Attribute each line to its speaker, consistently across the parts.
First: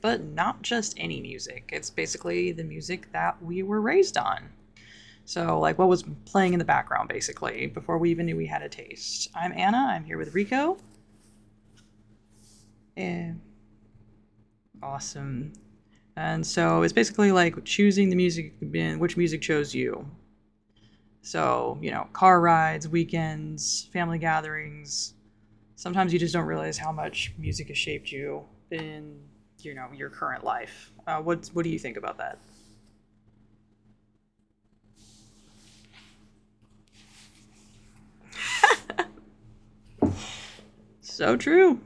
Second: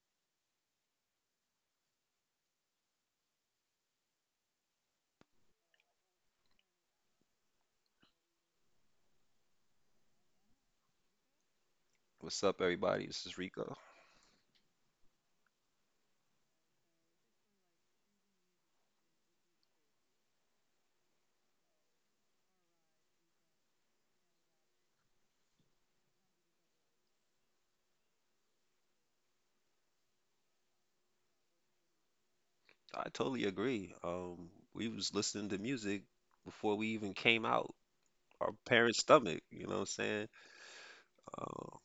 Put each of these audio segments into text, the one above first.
Speaker 1: but not just any music. It's basically the music that we were raised on. So, like what was playing in the background, basically, before we even knew we had a taste. I'm Anna. I'm here with Rico.
Speaker 2: What's up, everybody? This is
Speaker 1: And
Speaker 2: Rico.
Speaker 1: awesome. And so, it's basically like choosing the music, which music chose you. So, you know, car rides, weekends, family gatherings, sometimes you just don't realize how much music has shaped you in your current life. What do you think about that?
Speaker 2: I totally agree. We was listening to music before we even came out our parents' stomach. You know what I'm saying?
Speaker 1: So
Speaker 2: Um,
Speaker 1: true.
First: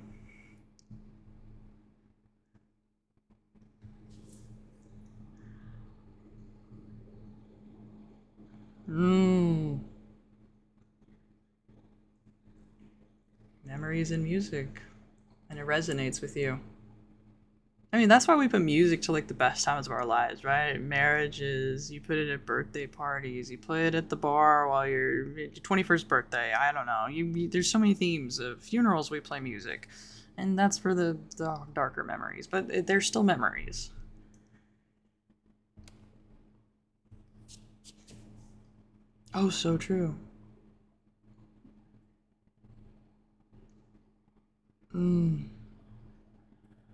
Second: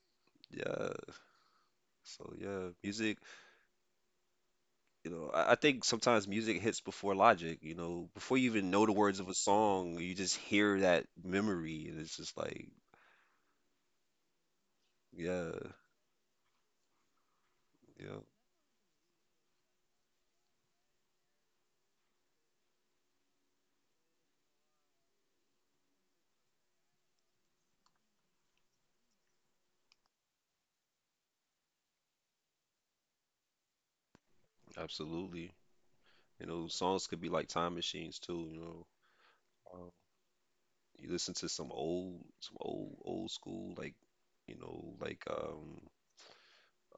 Speaker 2: yeah. So yeah, music. You know, I think sometimes music hits before logic. You know, before you even know the words of a
Speaker 1: Mm,
Speaker 2: song, you just hear that memory, and it's just
Speaker 1: memories and music,
Speaker 2: yeah,
Speaker 1: and it resonates with you. I mean,
Speaker 2: yeah,
Speaker 1: that's why we put music to like the best times of our lives, right? Marriages, you put it at birthday parties, you play it at the bar while you're your 21st birthday. I don't know. You, there's so many themes of funerals we play music. And that's for the darker memories, but they're still memories.
Speaker 2: absolutely. You know, songs could be like time machines too. You know.
Speaker 1: Oh, so
Speaker 2: Um,
Speaker 1: true.
Speaker 2: You listen to some old, old school, like, you know,
Speaker 1: Mm,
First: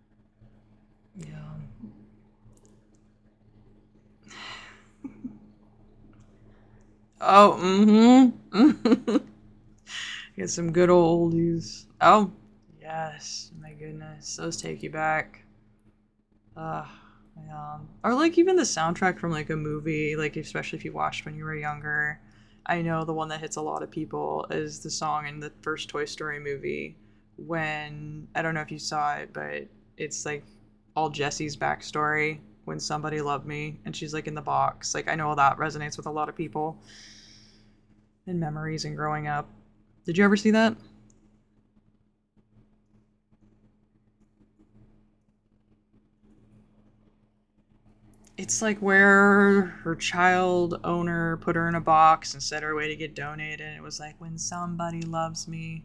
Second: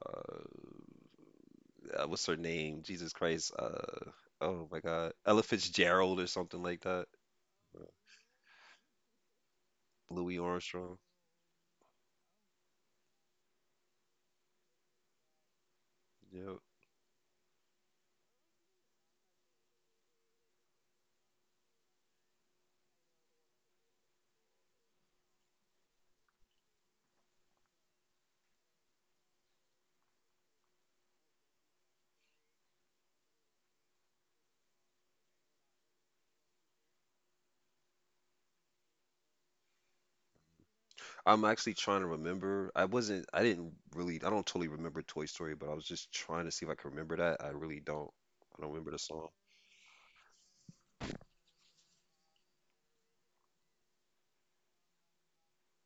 Speaker 2: uh,
Speaker 1: yeah.
Speaker 2: what's her name? Jesus Christ. Oh my God, Ella Fitzgerald or something like that.
Speaker 1: Oh,
Speaker 2: Uh,
Speaker 1: mm-hmm.
Speaker 2: Louis
Speaker 1: Get some good
Speaker 2: Armstrong.
Speaker 1: old oldies. Oh, yes. My goodness, those take you back.
Speaker 2: Yeah.
Speaker 1: Ugh. Yeah. Or like even the soundtrack from like a movie, like especially if you watched when you were younger. I know the one that hits a lot of people is the song in the first Toy Story movie when I don't know if you saw it, but it's like all Jessie's backstory when somebody loved me and she's like in the box. Like I know that resonates with a lot of people, and memories and growing up. Did you ever see that?
Speaker 2: I'm actually trying to remember. I wasn't, I didn't really, I don't totally remember Toy Story, but I was just trying to see if I could remember that. I really don't. I
Speaker 1: It's
Speaker 2: don't
Speaker 1: like
Speaker 2: remember the song.
Speaker 1: where her child owner put her in a box and said her way to get donated. It was like when somebody loves me.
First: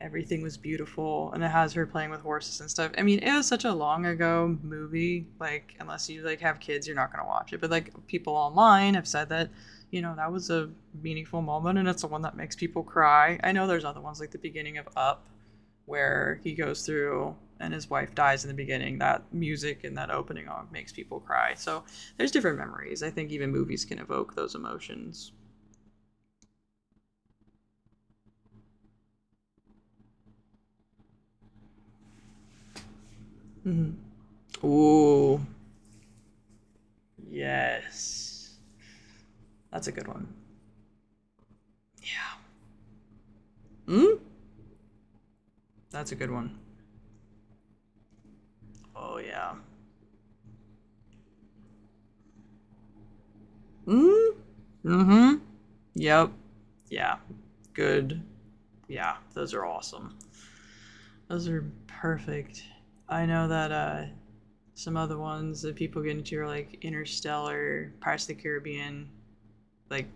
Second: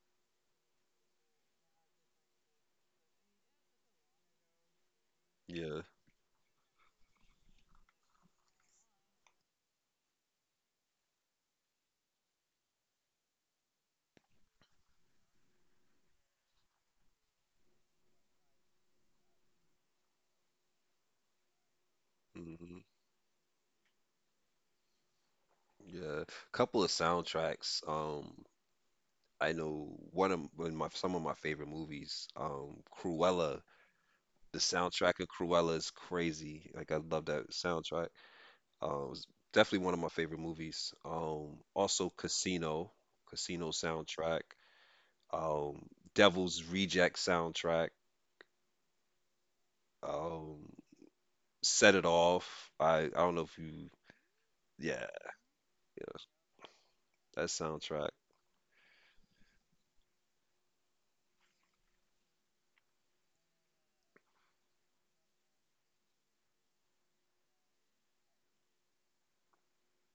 Speaker 1: Everything was beautiful and it has her playing with horses and stuff. I mean it was such a long ago movie, like
Speaker 2: Yeah.
Speaker 1: unless you like have kids you're not going to watch it, but like people online have said that that was a meaningful moment and it's the one that makes people cry. I know there's other ones like the beginning of Up, where he goes through and his wife dies in the beginning, that music and that opening makes people cry. So there's different
Speaker 2: Hmm.
Speaker 1: memories. I think even movies can evoke those emotions.
Speaker 2: Yeah. Couple of soundtracks. I know one of my some of my favorite movies, Cruella.
Speaker 1: Mm-hmm.
Speaker 2: The soundtrack of
Speaker 1: Ooh,
Speaker 2: Cruella is crazy. Like I love that soundtrack.
Speaker 1: yes,
Speaker 2: It was definitely
Speaker 1: that's a
Speaker 2: one of
Speaker 1: good
Speaker 2: my
Speaker 1: one.
Speaker 2: favorite movies. Also Casino, Casino
Speaker 1: Mm?
Speaker 2: soundtrack. Um,
Speaker 1: That's a good one.
Speaker 2: Devil's Reject soundtrack.
Speaker 1: Oh yeah.
Speaker 2: Um, Set It Off. I don't know if you,
Speaker 1: Mm?
Speaker 2: yeah,
Speaker 1: Mm-hmm. Yep. Yeah.
Speaker 2: that soundtrack.
Speaker 1: Good. Yeah. Those are awesome. Those are perfect. I know that some other ones that people get into are like Interstellar, Pirates of the Caribbean. Like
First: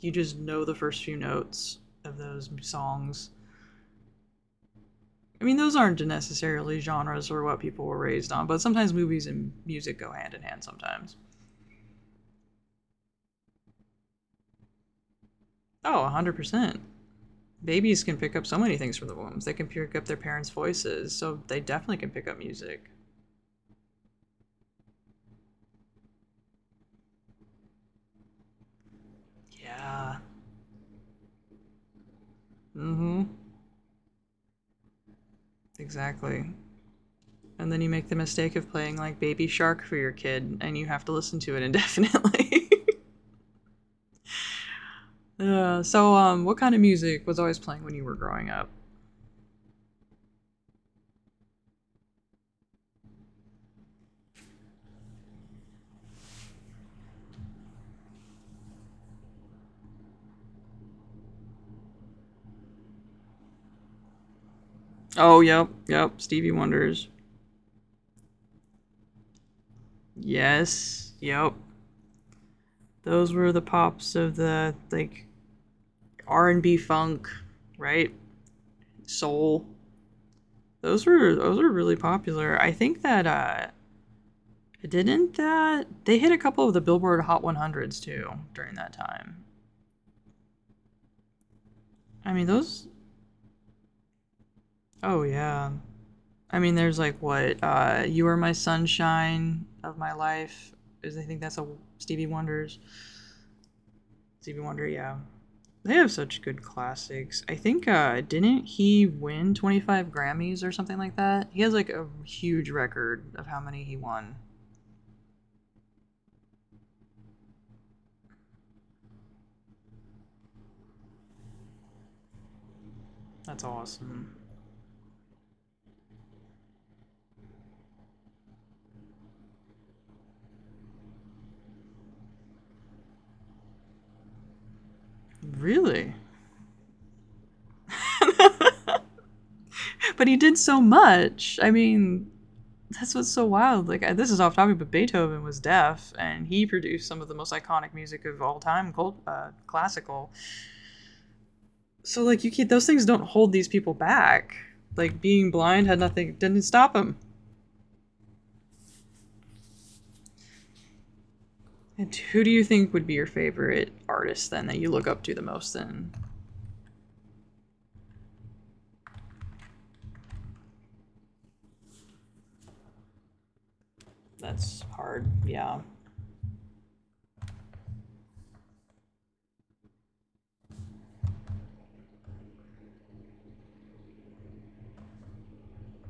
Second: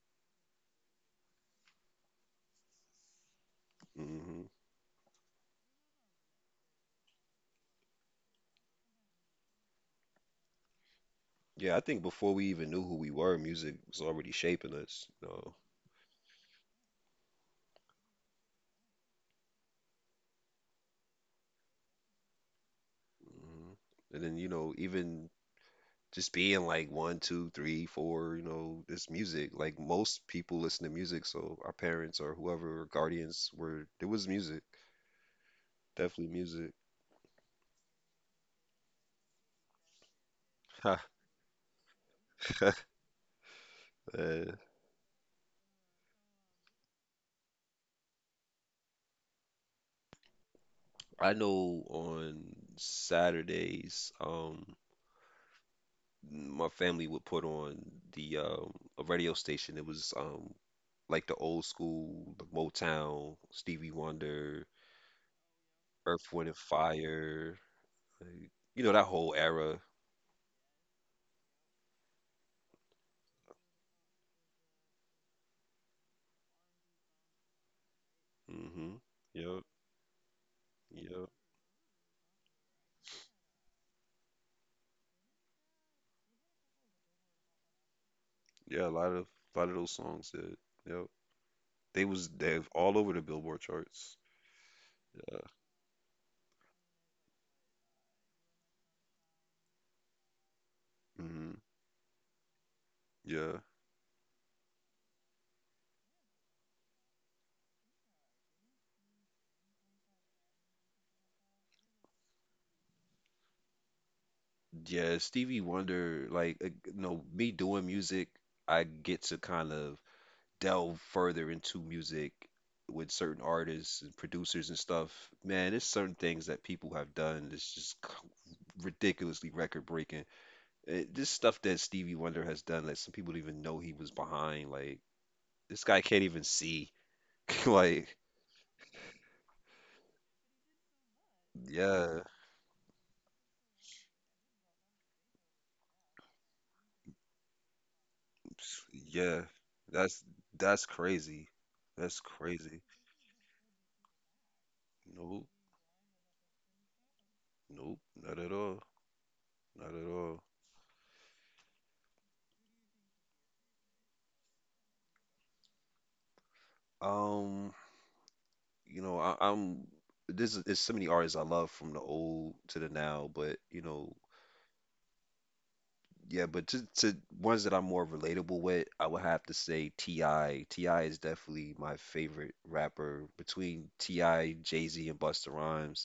Speaker 1: you just know the first few notes of those songs.
Speaker 2: Hmm.
Speaker 1: I mean, those aren't necessarily genres or what people were raised on, but sometimes movies and music go hand in hand sometimes.
Speaker 2: Yeah, I think before we even knew who we were, music was already shaping us. You know?
Speaker 1: Oh, 100%. Babies can pick up so many things from the wombs. They can pick up their parents' voices, so they definitely can pick up music.
Speaker 2: Mhm. And then, you know, even just being like one, two, three, four, you know, it's music. Like
Speaker 1: Yeah.
Speaker 2: most people listen to music, so our parents or whoever
Speaker 1: Mm-hmm.
Speaker 2: guardians were it was music. Definitely
Speaker 1: Exactly.
Speaker 2: music.
Speaker 1: And then you make the mistake of playing like Baby Shark for your kid, and you have to listen to it indefinitely.
Speaker 2: Uh,
Speaker 1: So, what kind of music was always playing when you were growing up?
Speaker 2: I know on Saturdays, my family would put on the a radio station. It was like the old school, the Motown, Stevie Wonder,
Speaker 1: Oh, yep, yep.
Speaker 2: Earth,
Speaker 1: Stevie
Speaker 2: Wind and
Speaker 1: Wonder's.
Speaker 2: Fire, like, you know, that whole era.
Speaker 1: Yes, yep. Those were the pops of the like R and B funk, right?
Speaker 2: Hmm.
Speaker 1: Soul.
Speaker 2: Yep.
Speaker 1: Those
Speaker 2: Yep.
Speaker 1: were those were really popular. I think that didn't that they hit a couple of the Billboard Hot 100s too during
Speaker 2: Yeah,
Speaker 1: that time.
Speaker 2: a lot of those songs that yep. They was
Speaker 1: I mean
Speaker 2: they
Speaker 1: those,
Speaker 2: all over the Billboard charts.
Speaker 1: oh
Speaker 2: Yeah.
Speaker 1: yeah. I mean there's like what You Are My Sunshine of My Life is. I think
Speaker 2: Hmm.
Speaker 1: that's a Stevie Wonder's.
Speaker 2: Yeah.
Speaker 1: Stevie Wonder, yeah. They have such good classics. I think didn't he win 25 Grammys or something like that? He has like a huge record of how many he won.
Speaker 2: Yeah, Stevie Wonder, like you know, me doing music, I get to kind of delve further into music with certain
Speaker 1: That's
Speaker 2: artists and
Speaker 1: awesome.
Speaker 2: producers and stuff. Man, there's certain things that people have done that's just ridiculously record breaking. This stuff that Stevie Wonder has done that some people don't even know he was behind, like this guy
Speaker 1: Really?
Speaker 2: can't even see. Like,
Speaker 1: But he did so much. I mean,
Speaker 2: yeah.
Speaker 1: that's what's so wild. Like I, this is off topic, but Beethoven was deaf, and he produced some of the most iconic music of all time, cult,
Speaker 2: Yeah, that's
Speaker 1: classical.
Speaker 2: that's crazy.
Speaker 1: So
Speaker 2: That's
Speaker 1: like you can, those
Speaker 2: crazy.
Speaker 1: things don't hold these people back. Like being
Speaker 2: Nope,
Speaker 1: blind had nothing, didn't stop him.
Speaker 2: nope, not at all, not at all.
Speaker 1: And who do you think would be your favorite artist then that you look up to the most? Then
Speaker 2: Um, you know, I, I'm. This is it's so many artists I love from the old to the now, but you know,
Speaker 1: that's hard. Yeah.
Speaker 2: yeah, but to ones that I'm more relatable with, I would have to say T.I. T.I. is definitely my favorite rapper between T.I., Jay-Z, and Busta Rhymes.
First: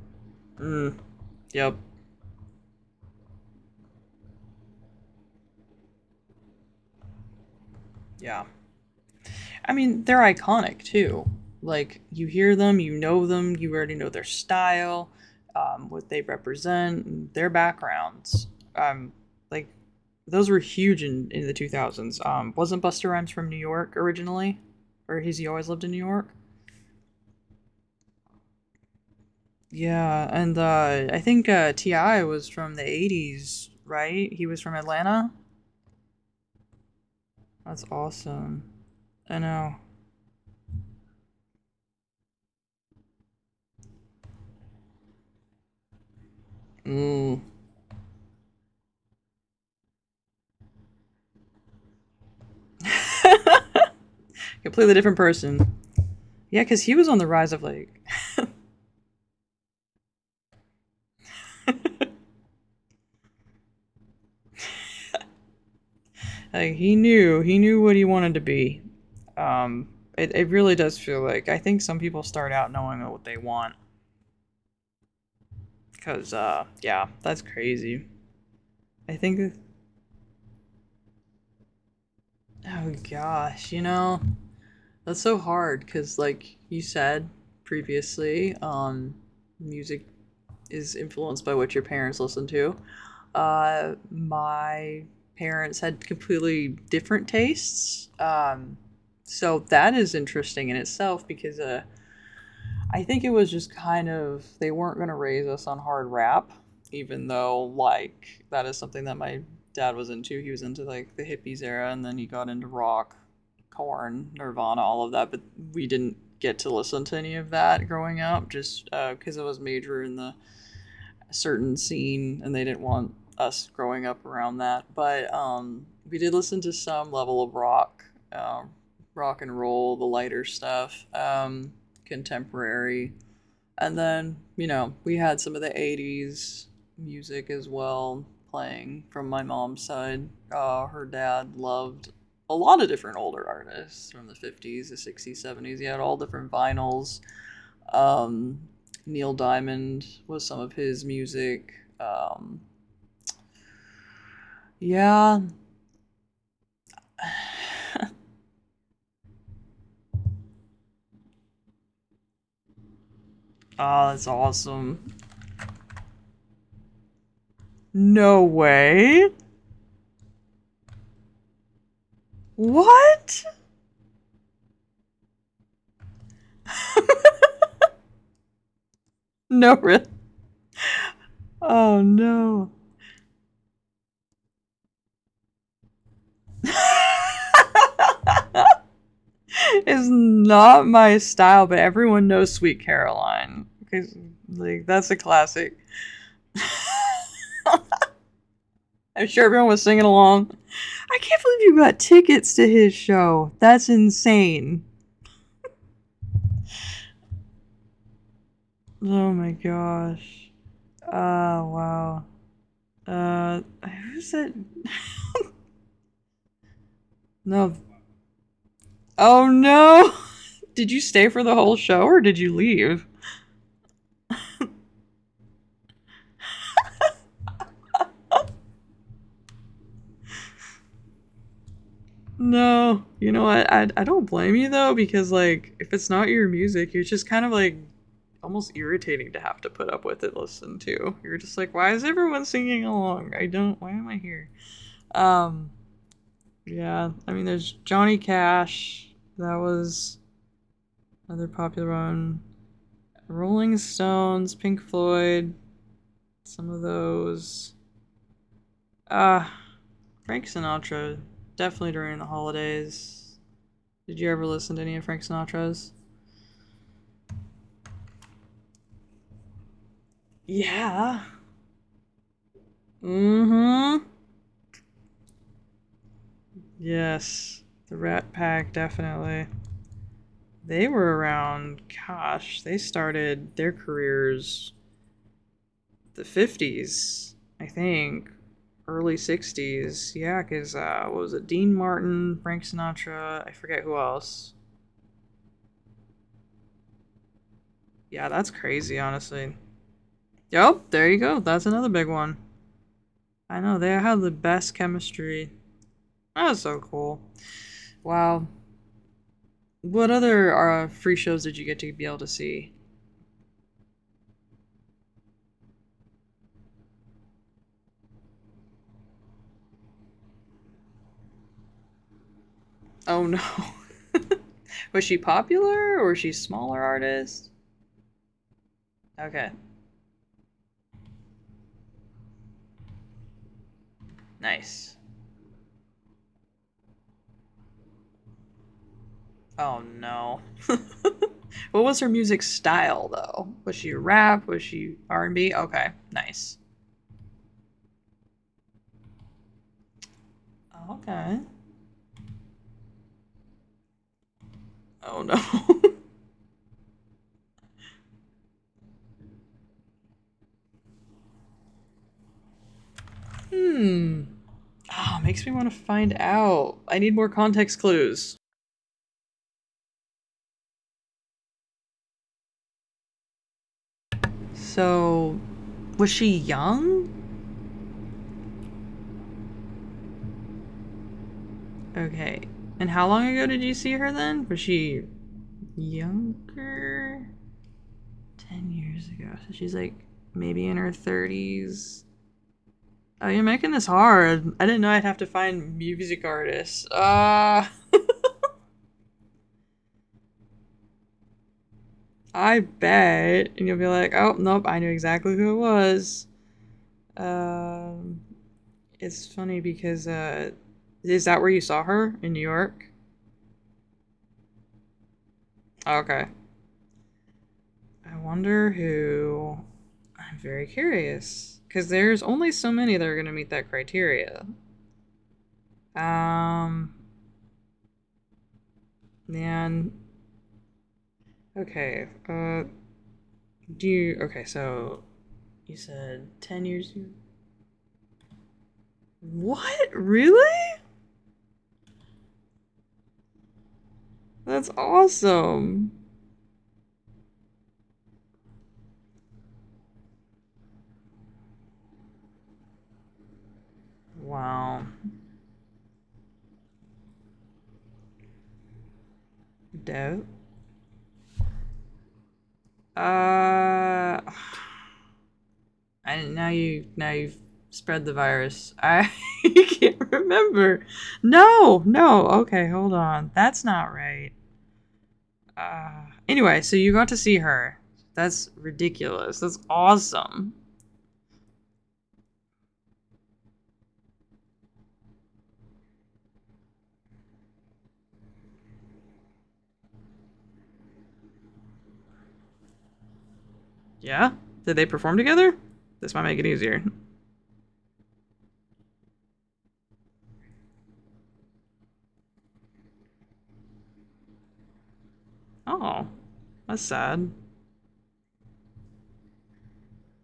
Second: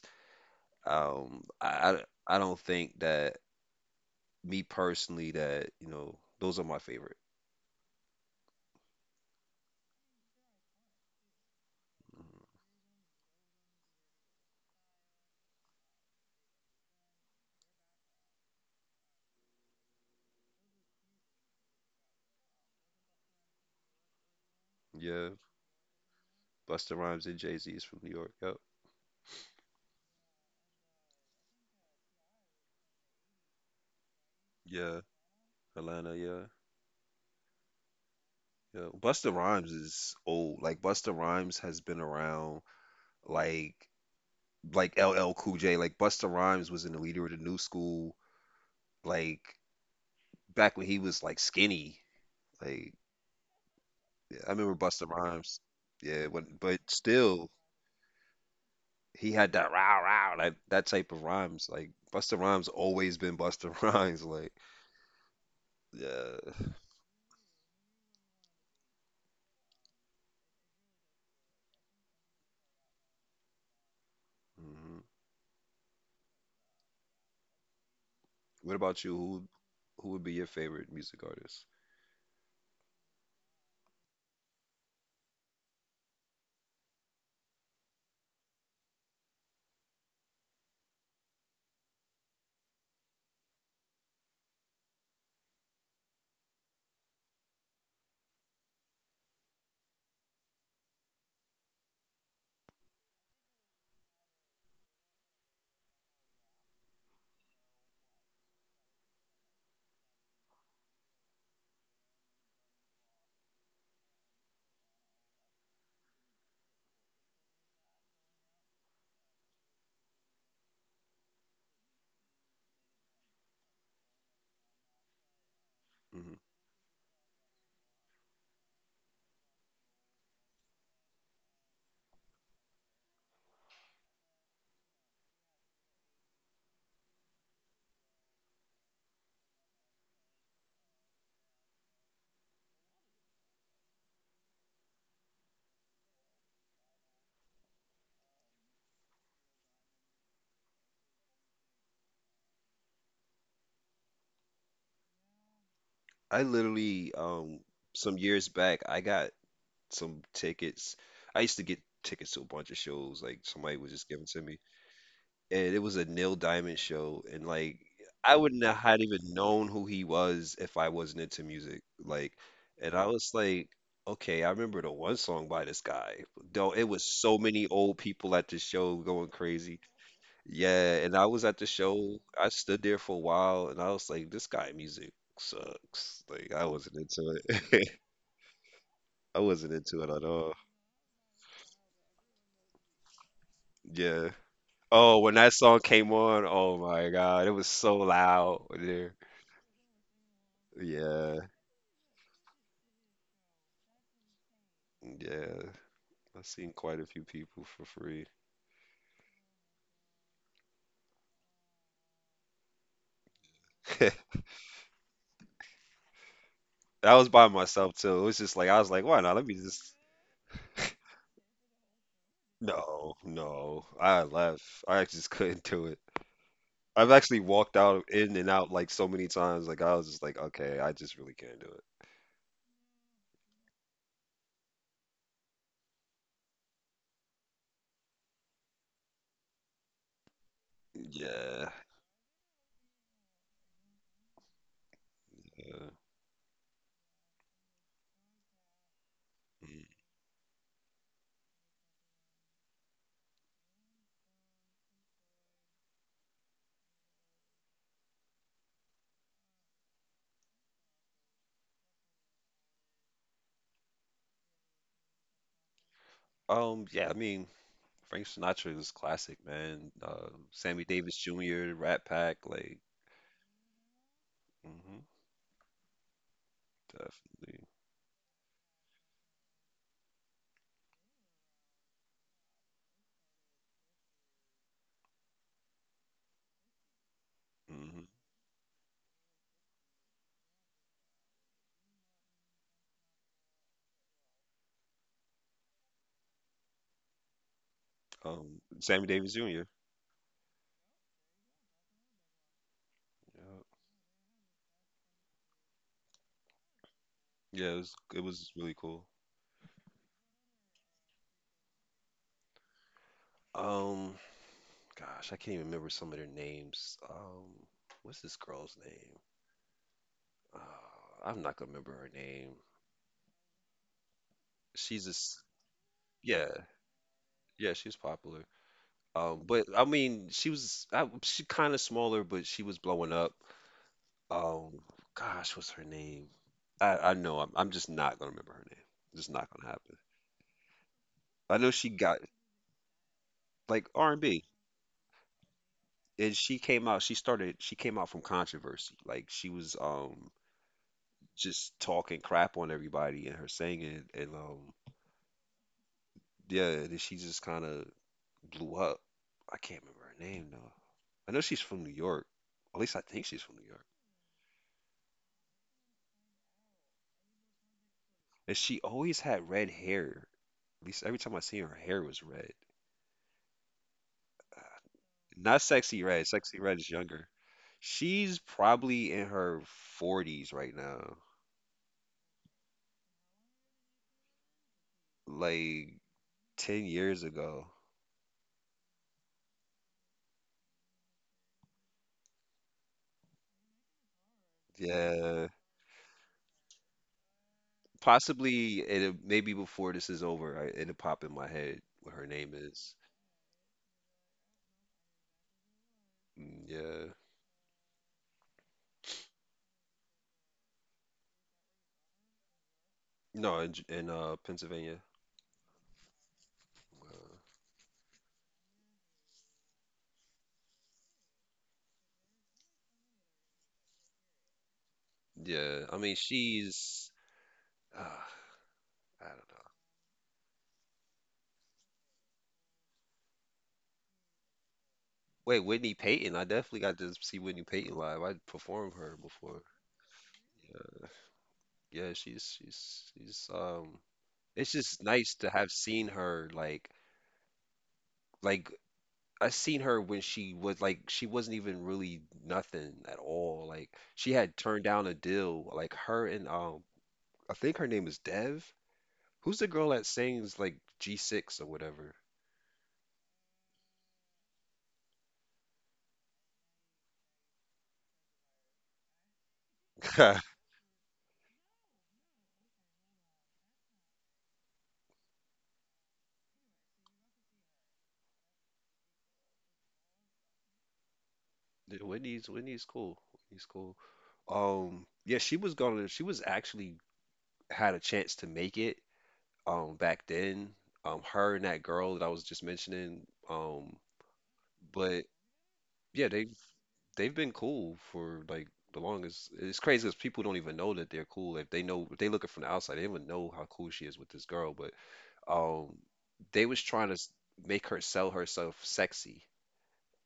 Speaker 1: Mm.
Speaker 2: Um,
Speaker 1: Yep.
Speaker 2: I I don't think that me personally that you know those are my favorite.
Speaker 1: Yeah. I mean, they're iconic too. Like you hear them, you know them, you already know their style, what they represent, their backgrounds. Um, like those were huge in the 2000s. Wasn't Busta Rhymes from New York originally, or
Speaker 2: Yeah,
Speaker 1: has he always lived in New York?
Speaker 2: Busta Rhymes and Jay Z is from New York. Yep.
Speaker 1: Yeah, and I think Ti was from the 80s, right? He was from
Speaker 2: Yeah,
Speaker 1: Atlanta.
Speaker 2: Atlanta. Yeah,
Speaker 1: That's awesome.
Speaker 2: yeah. Busta
Speaker 1: I
Speaker 2: Rhymes
Speaker 1: know.
Speaker 2: is old. Like Busta Rhymes has been around. Like like LL Cool J. Like Busta Rhymes was in the leader of the
Speaker 1: Mm.
Speaker 2: new school. Like back when he was like skinny. Like I remember
Speaker 1: Completely
Speaker 2: Busta
Speaker 1: different
Speaker 2: Rhymes.
Speaker 1: person.
Speaker 2: Yeah, when,
Speaker 1: Yeah,
Speaker 2: but
Speaker 1: because he was on the
Speaker 2: still
Speaker 1: rise of
Speaker 2: he had that rah rah that type of rhymes. Like Busta Rhymes always been Busta Rhymes. Like yeah.
Speaker 1: like he knew what he wanted to be. Um, it it really does feel like I think some people start out knowing what they want.
Speaker 2: Mhm.
Speaker 1: Cause yeah, that's crazy.
Speaker 2: What about you?
Speaker 1: I think that,
Speaker 2: Who would be your favorite music artist?
Speaker 1: oh gosh, you know that's so hard. Cause like you said previously, music is influenced by what your parents listen to. My parents had completely different tastes. So that is interesting in itself because I think it was just kind of, they weren't going to raise us on hard rap, even though, like, that is something that my dad was into. He was into, like, the hippies era and then he got into rock, corn, Nirvana, all of that. But we didn't get to listen to any of that growing up just because I was major in the a certain scene and they didn't want us growing up around that. But we did
Speaker 2: Hmm.
Speaker 1: listen to some level of rock, um, rock and roll, the lighter stuff, contemporary. And then, you know, we had some of the 80s music as well playing from my mom's side. Her dad loved a lot of different older artists from the 50s, the 60s, 70s. He had all different vinyls, um, Neil Diamond was some of his music. Um, yeah.
Speaker 2: I literally, some years back, I got some tickets. I used to get tickets to a bunch of shows. Like somebody would just
Speaker 1: Ah,
Speaker 2: give them
Speaker 1: that's
Speaker 2: to me,
Speaker 1: awesome.
Speaker 2: and it was a Neil Diamond show, and like I
Speaker 1: No
Speaker 2: would not have had
Speaker 1: way.
Speaker 2: even known who he was if I wasn't into music. Like, and I was
Speaker 1: What?
Speaker 2: like, okay, I remember the one song by this guy. Though it was so many old people at the show going
Speaker 1: No,
Speaker 2: crazy.
Speaker 1: really.
Speaker 2: Yeah, and I was at the
Speaker 1: Oh
Speaker 2: show. I
Speaker 1: no.
Speaker 2: stood there for a while and I was like, this guy music sucks. Like I wasn't into it. I wasn't into
Speaker 1: It's
Speaker 2: it at all.
Speaker 1: not my style, but everyone knows Sweet Caroline. Because,
Speaker 2: Yeah.
Speaker 1: like, that's a
Speaker 2: Oh, when that
Speaker 1: classic.
Speaker 2: song came on, oh my God, it was so loud there.
Speaker 1: I'm sure everyone was singing along. I can't
Speaker 2: Yeah.
Speaker 1: believe you got tickets to his show. That's insane.
Speaker 2: Yeah. I've seen quite a few people for free.
Speaker 1: Oh my gosh. Oh wow. Uh, who's it?
Speaker 2: I was by
Speaker 1: No.
Speaker 2: myself too. It was just like I was like, why not? Let
Speaker 1: Oh
Speaker 2: me just
Speaker 1: no. Did you stay for the whole show or did you leave?
Speaker 2: No, no. I left. I just couldn't do it. I've actually walked out in and out like so many times. Like I was just like, okay, I just really can't do it.
Speaker 1: No. You know what? I don't blame you though, because like if it's not your music, you're just kind of like almost irritating to have to put up with and listen to. You're just
Speaker 2: Yeah.
Speaker 1: like, why is everyone singing along? I don't. Why am I here? Um.
Speaker 2: Yeah.
Speaker 1: Yeah. I mean, there's Johnny Cash. That
Speaker 2: Mm.
Speaker 1: was another popular one. Rolling Stones, Pink Floyd, some of those. Uh, Frank Sinatra, definitely during the holidays. Did you ever listen to any of Frank Sinatra's?
Speaker 2: Yeah, I mean, Frank Sinatra was classic, man. Sammy Davis
Speaker 1: Yeah.
Speaker 2: Jr., Rat Pack, like,
Speaker 1: Mm hmm.
Speaker 2: hmm definitely.
Speaker 1: Yes. The Rat Pack, definitely. They were around, gosh, they started their careers the 50s, I
Speaker 2: Hmm.
Speaker 1: think. Early 60s. Yeah, because, what was it? Dean Martin, Frank Sinatra, I forget who else. Yeah, that's crazy,
Speaker 2: Sammy Davis
Speaker 1: honestly.
Speaker 2: Jr.
Speaker 1: Yep, there you go. That's another big one. I
Speaker 2: Yeah.
Speaker 1: know they have the best chemistry. That's so cool.
Speaker 2: Yeah, it
Speaker 1: Wow.
Speaker 2: was really cool.
Speaker 1: What other free shows did you get to be able to see?
Speaker 2: Um, Gosh, I can't even remember some of their names. What's this girl's name? Uh, I'm not gonna remember her name.
Speaker 1: Oh no. Was
Speaker 2: She's
Speaker 1: she
Speaker 2: this,
Speaker 1: popular or was she
Speaker 2: yeah,
Speaker 1: smaller artist?
Speaker 2: yeah, she's popular.
Speaker 1: Okay,
Speaker 2: But I mean, she was I, she kind of smaller, but she was blowing up. Um,
Speaker 1: nice.
Speaker 2: Gosh, what's her name? I know I'm just not gonna remember her name. It's not gonna
Speaker 1: Oh
Speaker 2: happen.
Speaker 1: no.
Speaker 2: I know
Speaker 1: What
Speaker 2: she
Speaker 1: was her
Speaker 2: got
Speaker 1: music style though? Was
Speaker 2: like
Speaker 1: she
Speaker 2: R&B, and B,
Speaker 1: rap? Was she R and B? Okay,
Speaker 2: and she
Speaker 1: nice.
Speaker 2: came out. She started. She came out From controversy. Like she was
Speaker 1: Okay.
Speaker 2: just talking crap on everybody and her singing, and
Speaker 1: Oh no.
Speaker 2: yeah, and then she just kind of blew up. I can't remember her name though. I know she's from New York. At least I think she's from New York.
Speaker 1: Hmm. Oh, makes me want to find out. I need more context clues.
Speaker 2: And she always had red hair. At least every time I see her, her hair was red.
Speaker 1: So,
Speaker 2: Not sexy
Speaker 1: was
Speaker 2: red.
Speaker 1: she
Speaker 2: Sexy red is
Speaker 1: young?
Speaker 2: younger. She's probably in her 40s right now,
Speaker 1: Okay. And how long ago did you see her then? Was she
Speaker 2: like 10 years
Speaker 1: younger?
Speaker 2: ago.
Speaker 1: 10 years ago. So she's like maybe in her 30s. Oh, you're making this hard. I didn't know I'd have to
Speaker 2: Yeah.
Speaker 1: find music artists.
Speaker 2: Maybe before this is over, it'll pop in my head what her name
Speaker 1: I
Speaker 2: is.
Speaker 1: bet. And you'll be like, oh, nope, I knew exactly who it was.
Speaker 2: Mm, yeah.
Speaker 1: Um, It's funny because is that where you saw her in New York?
Speaker 2: No, in Pennsylvania.
Speaker 1: Okay.
Speaker 2: Uh,
Speaker 1: I wonder who. I'm very curious because there's only so many that are going to meet that criteria.
Speaker 2: yeah. I mean,
Speaker 1: Um,
Speaker 2: she's. Uh, I don't know.
Speaker 1: and okay. Do you okay? So
Speaker 2: Wait,
Speaker 1: you
Speaker 2: Whitney
Speaker 1: said
Speaker 2: Payton. I
Speaker 1: ten
Speaker 2: definitely
Speaker 1: years.
Speaker 2: got to
Speaker 1: You
Speaker 2: see Whitney Payton live. I performed her before.
Speaker 1: what? Really?
Speaker 2: Yeah, she's it's
Speaker 1: That's
Speaker 2: just nice to have
Speaker 1: awesome.
Speaker 2: seen her like I seen her when she was like she wasn't even really nothing at all. Like she had turned
Speaker 1: Wow.
Speaker 2: down a deal. Like her and I think her name is Dev. Who's the girl that
Speaker 1: Dope.
Speaker 2: sings like G6 or whatever?
Speaker 1: Uh. And now you, now you've spread the virus. I can't remember. No, no. Okay, hold on. That's not right. Anyway, so you got to see her. That's ridiculous. That's awesome.
Speaker 2: Yeah, Whitney's cool. Whitney's cool. Yeah, she was actually had a chance to make it back then. Her and that girl that I was just mentioning.
Speaker 1: Yeah. Did they perform
Speaker 2: But
Speaker 1: together? This might
Speaker 2: Yeah,
Speaker 1: make
Speaker 2: they
Speaker 1: it easier.
Speaker 2: they've been cool for like the longest. It's crazy because people don't even know that they're cool. If they look it from the outside, they don't even know how cool she is with this girl. But um,
Speaker 1: Oh,
Speaker 2: they was
Speaker 1: that's
Speaker 2: trying to
Speaker 1: sad.
Speaker 2: make her sell herself sexy.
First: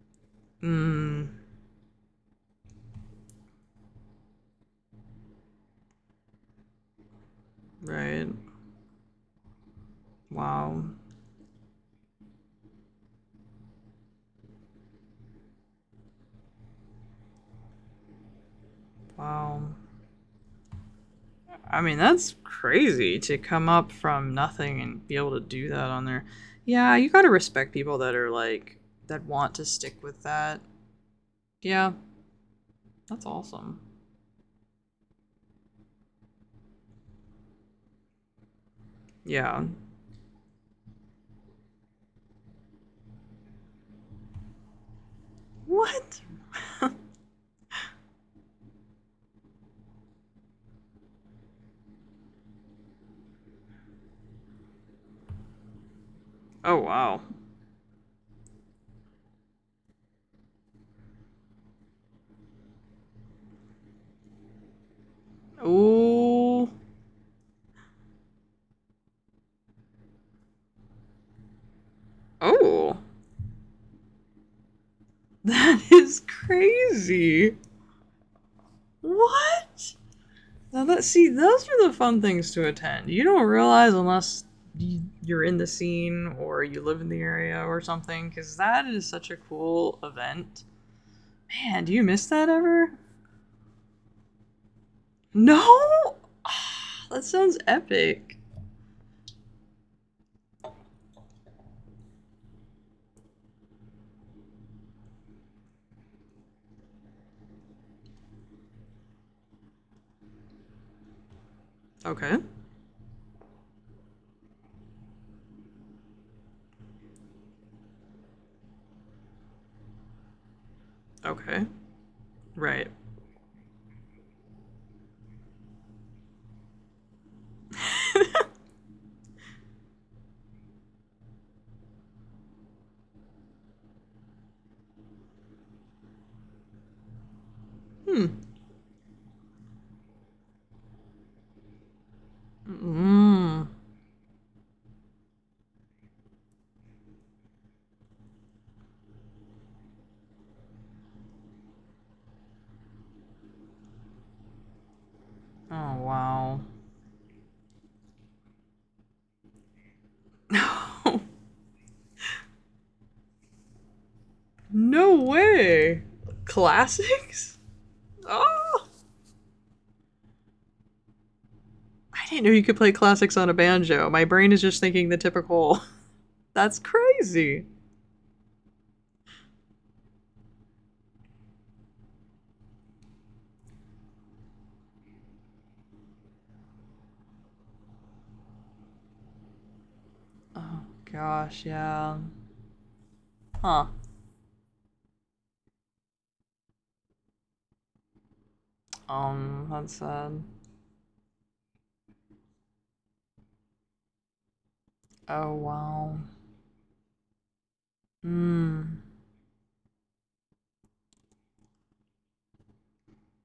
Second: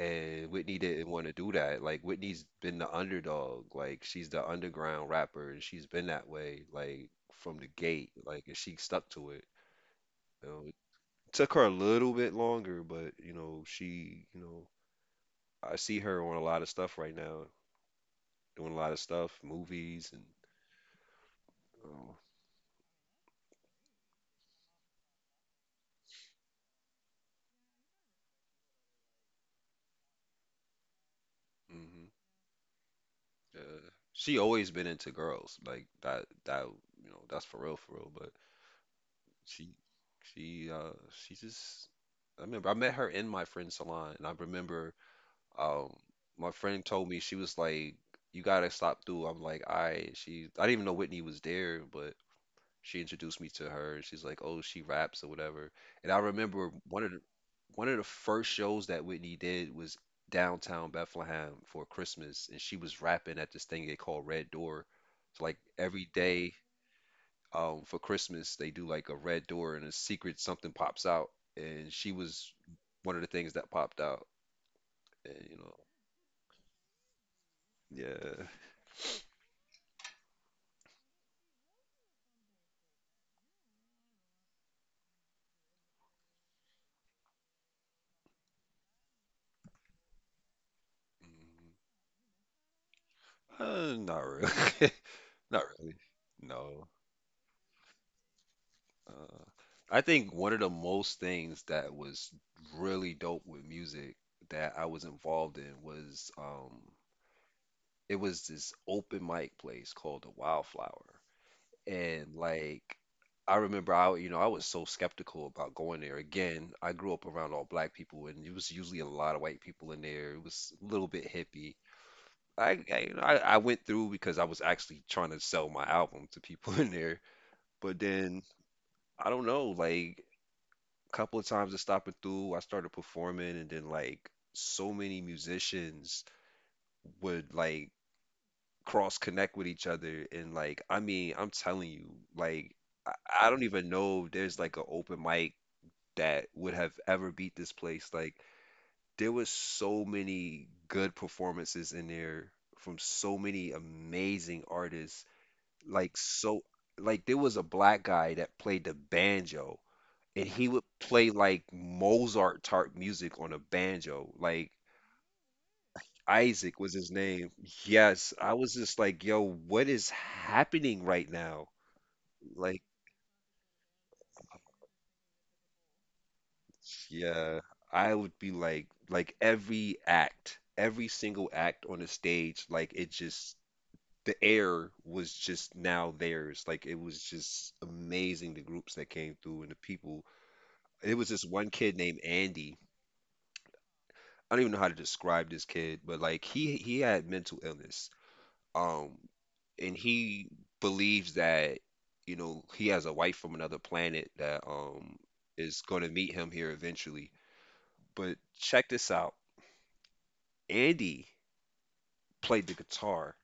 Speaker 2: And Whitney didn't want
Speaker 1: Mm,
Speaker 2: to do that. Like Whitney's been the underdog. Like she's the underground rapper, and she's been that way, like from the gate.
Speaker 1: right.
Speaker 2: Like and she stuck to it.
Speaker 1: Wow.
Speaker 2: Took her a little bit longer, but you know, I see her on a lot of stuff right now, doing a lot of stuff,
Speaker 1: Wow.
Speaker 2: movies and
Speaker 1: I mean,
Speaker 2: Oh,
Speaker 1: that's crazy to come up from nothing and be able to do that on there. Yeah, you gotta respect people that are like, that want to stick with that. Yeah,
Speaker 2: hmm
Speaker 1: that's awesome.
Speaker 2: uh, she always been into girls, like that that you know, that's for real, but
Speaker 1: Yeah.
Speaker 2: she she uh she just I remember I met her in my friend's salon and I remember um
Speaker 1: What?
Speaker 2: my friend told me she was like you gotta stop through. I'm like, all right, she I didn't even know Whitney was there, but. She introduced me to her. She's like, "Oh, she raps or whatever." And I remember
Speaker 1: Oh, wow.
Speaker 2: one of the first shows that Whitney did was downtown Bethlehem for Christmas, and she was rapping at this thing they call Red Door. So like every day
Speaker 1: Oh.
Speaker 2: for Christmas, they do like a red door and a secret something pops out, and she was
Speaker 1: Oh.
Speaker 2: one of the things that popped out. And you know,
Speaker 1: That is crazy.
Speaker 2: yeah,
Speaker 1: What? Now that see, those are the fun things to attend. You don't realize unless you're in the scene or you live in the area or something, because that is such a cool event.
Speaker 2: mm,
Speaker 1: Man, do you miss that ever?
Speaker 2: not really,
Speaker 1: No?
Speaker 2: not really, no.
Speaker 1: Oh, that sounds epic.
Speaker 2: Uh, I think one of the most things that was really dope with music that I was involved in was it was this open mic place called the Wildflower.
Speaker 1: Okay.
Speaker 2: And like I remember I you know I was so skeptical about going there. Again, I grew up around all black people and it was usually a lot of white people in there. It was a little bit
Speaker 1: Okay.
Speaker 2: hippie.
Speaker 1: Right.
Speaker 2: You know, I went through because I was actually trying to sell my album to people in there. But then I don't know, like couple of times of stopping through, I started performing, and then like so many musicians would like
Speaker 1: Hmm.
Speaker 2: cross connect with each other, and like I mean, I'm telling you, like I, I don't
Speaker 1: Mm.
Speaker 2: even know if there's like an open mic that would have ever beat this place. Like there was so many good performances in there from so many amazing artists.
Speaker 1: Oh,
Speaker 2: Like so,
Speaker 1: wow.
Speaker 2: like there was a black guy that played the banjo and he would play like Mozart type music on a banjo. Like
Speaker 1: No way.
Speaker 2: Isaac was his name.
Speaker 1: Classics?
Speaker 2: Yes, I was
Speaker 1: Oh,
Speaker 2: just like, yo, what is happening right now?
Speaker 1: I didn't know you could
Speaker 2: Like,
Speaker 1: play classics on a banjo. My brain is just thinking the typical. That's
Speaker 2: yeah,
Speaker 1: crazy.
Speaker 2: I would be like every act, every single act on the stage, like it just, the air was just now theirs. Like it was just amazing the groups that came through and the people.
Speaker 1: Oh,
Speaker 2: It was this
Speaker 1: gosh,
Speaker 2: one kid
Speaker 1: yeah.
Speaker 2: named Andy.
Speaker 1: Huh.
Speaker 2: I don't even know how to describe this kid, but like he had mental illness. Um,
Speaker 1: That's
Speaker 2: and
Speaker 1: sad.
Speaker 2: he believes that, you know, he has a wife from another planet that
Speaker 1: Oh,
Speaker 2: is going to
Speaker 1: wow.
Speaker 2: meet him here eventually. But check
Speaker 1: Hmm.
Speaker 2: this out. Andy played the guitar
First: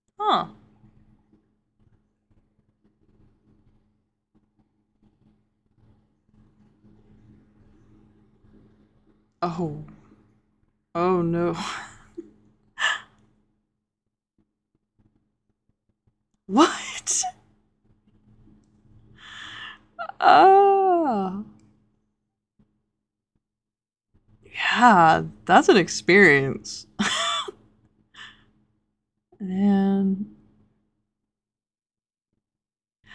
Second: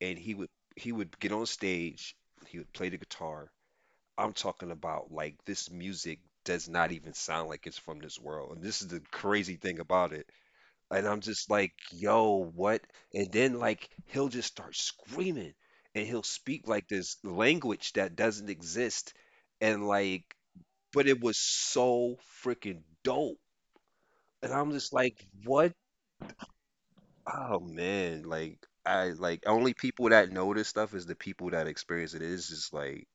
Speaker 2: and he
Speaker 1: Huh.
Speaker 2: would he would get on stage, he would play the guitar. I'm talking about like this music does not even sound like it's from this world. And this is the crazy thing
Speaker 1: Oh.
Speaker 2: about it. And I'm
Speaker 1: Oh,
Speaker 2: just
Speaker 1: no.
Speaker 2: like, yo, what? And then like he'll just start screaming and he'll speak like this
Speaker 1: What?
Speaker 2: language that doesn't exist. And like, but it was
Speaker 1: Oh.
Speaker 2: so freaking dope. And I'm just
Speaker 1: Yeah,
Speaker 2: like,
Speaker 1: that's
Speaker 2: what?
Speaker 1: an experience.
Speaker 2: Oh man, like I like only people that
Speaker 1: And
Speaker 2: know this stuff is the people that experience it. It's just like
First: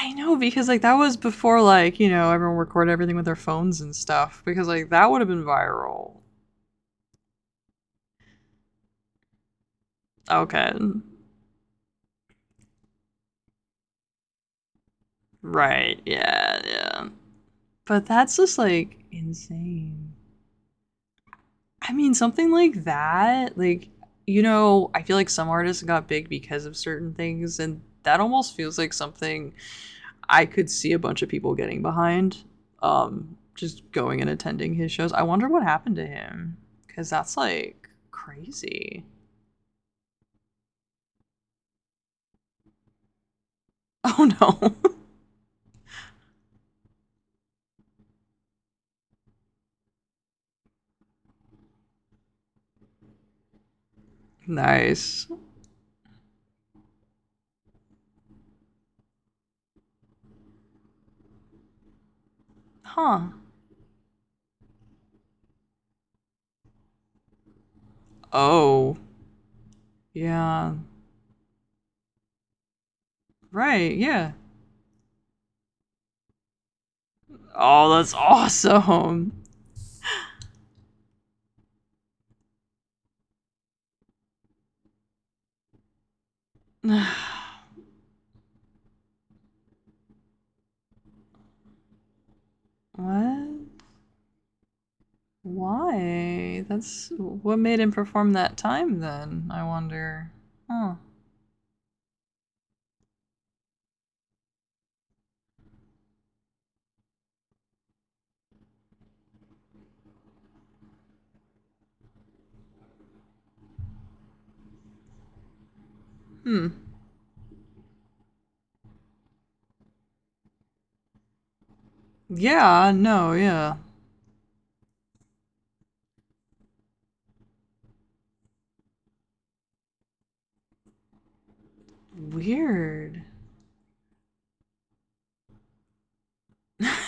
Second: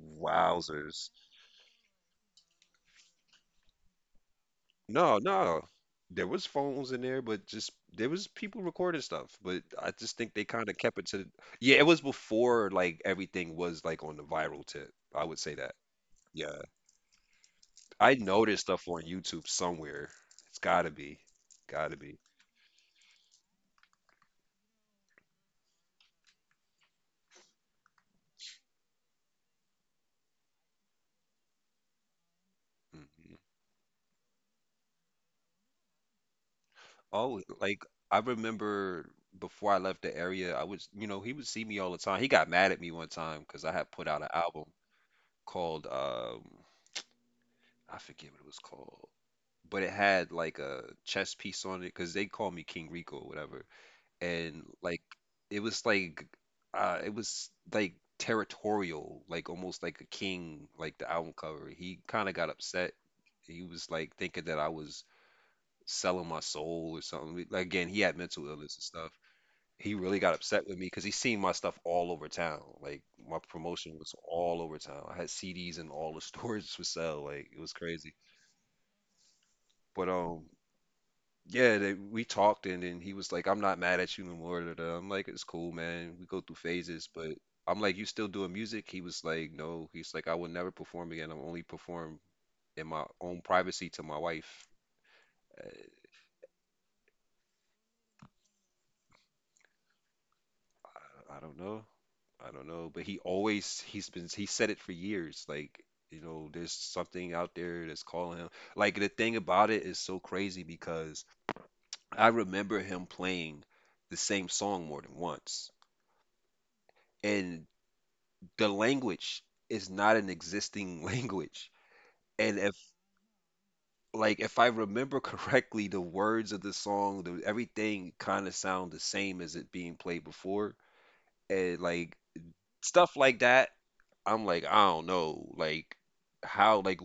Speaker 1: I know because like that
Speaker 2: wowzers.
Speaker 1: was before, like, everyone recorded everything with their phones and stuff because like that
Speaker 2: No,
Speaker 1: would have been
Speaker 2: no.
Speaker 1: viral.
Speaker 2: There was phones in there, but just there was people recording stuff. But I just think they kind
Speaker 1: Okay.
Speaker 2: of kept it to the, yeah, it was before like everything was like on the viral tip. I would say that.
Speaker 1: Right. Yeah,
Speaker 2: Yeah.
Speaker 1: yeah. But
Speaker 2: I
Speaker 1: that's
Speaker 2: know
Speaker 1: just
Speaker 2: there's stuff
Speaker 1: like
Speaker 2: on YouTube somewhere.
Speaker 1: insane.
Speaker 2: It's gotta be.
Speaker 1: I
Speaker 2: Gotta
Speaker 1: mean,
Speaker 2: be.
Speaker 1: something like that, like, I feel like some artists got big because of certain things, and that almost feels like something I could see a bunch of people getting behind,
Speaker 2: Hmm.
Speaker 1: just going and attending his shows. I wonder what happened to him because that's
Speaker 2: Oh, like
Speaker 1: like
Speaker 2: I
Speaker 1: crazy.
Speaker 2: remember before I left the area, I was, you know, he would see me all the time. He got mad at me one time because I had put out an
Speaker 1: Oh
Speaker 2: album
Speaker 1: no.
Speaker 2: called I forget what it was called, but it had like a chess piece on it because they call me King Rico or whatever. And like
Speaker 1: Nice.
Speaker 2: it was like it was like territorial, like almost like a king, like the album cover. He kind of got upset.
Speaker 1: Huh.
Speaker 2: He was like thinking that I was selling my soul or something. Like, again, he had mental illness and
Speaker 1: Oh,
Speaker 2: stuff. He really got upset
Speaker 1: yeah.
Speaker 2: with me because he seen my stuff all over town. Like my
Speaker 1: Right,
Speaker 2: promotion was
Speaker 1: yeah.
Speaker 2: all over town. I had CDs in all the stores for sale. Like it was
Speaker 1: Oh, that's
Speaker 2: crazy.
Speaker 1: awesome.
Speaker 2: But yeah, they, we talked and then he was like, "I'm not mad at you no more, da, da." I'm like, "It's cool, man. We go through
Speaker 1: What?
Speaker 2: phases." But I'm like, "You still doing music?" He was like, "No." He's like, "I will never perform again. I'll only perform in my own privacy to my wife." Eh,
Speaker 1: Why? That's what made him perform that time then, I wonder. Huh.
Speaker 2: I don't know. I don't know. But he always he's been he said it for years. Like, you know, there's something out there that's calling him. Like the thing about it is so crazy because I remember him playing the same song more than once.
Speaker 1: Hmm.
Speaker 2: And the language is not an existing language. And if
Speaker 1: Yeah, no, yeah.
Speaker 2: like if I remember correctly, the words of the song, the, everything kind of sound the same as it being played before. And like stuff
Speaker 1: Weird.
Speaker 2: like that, I'm like, I don't know, like how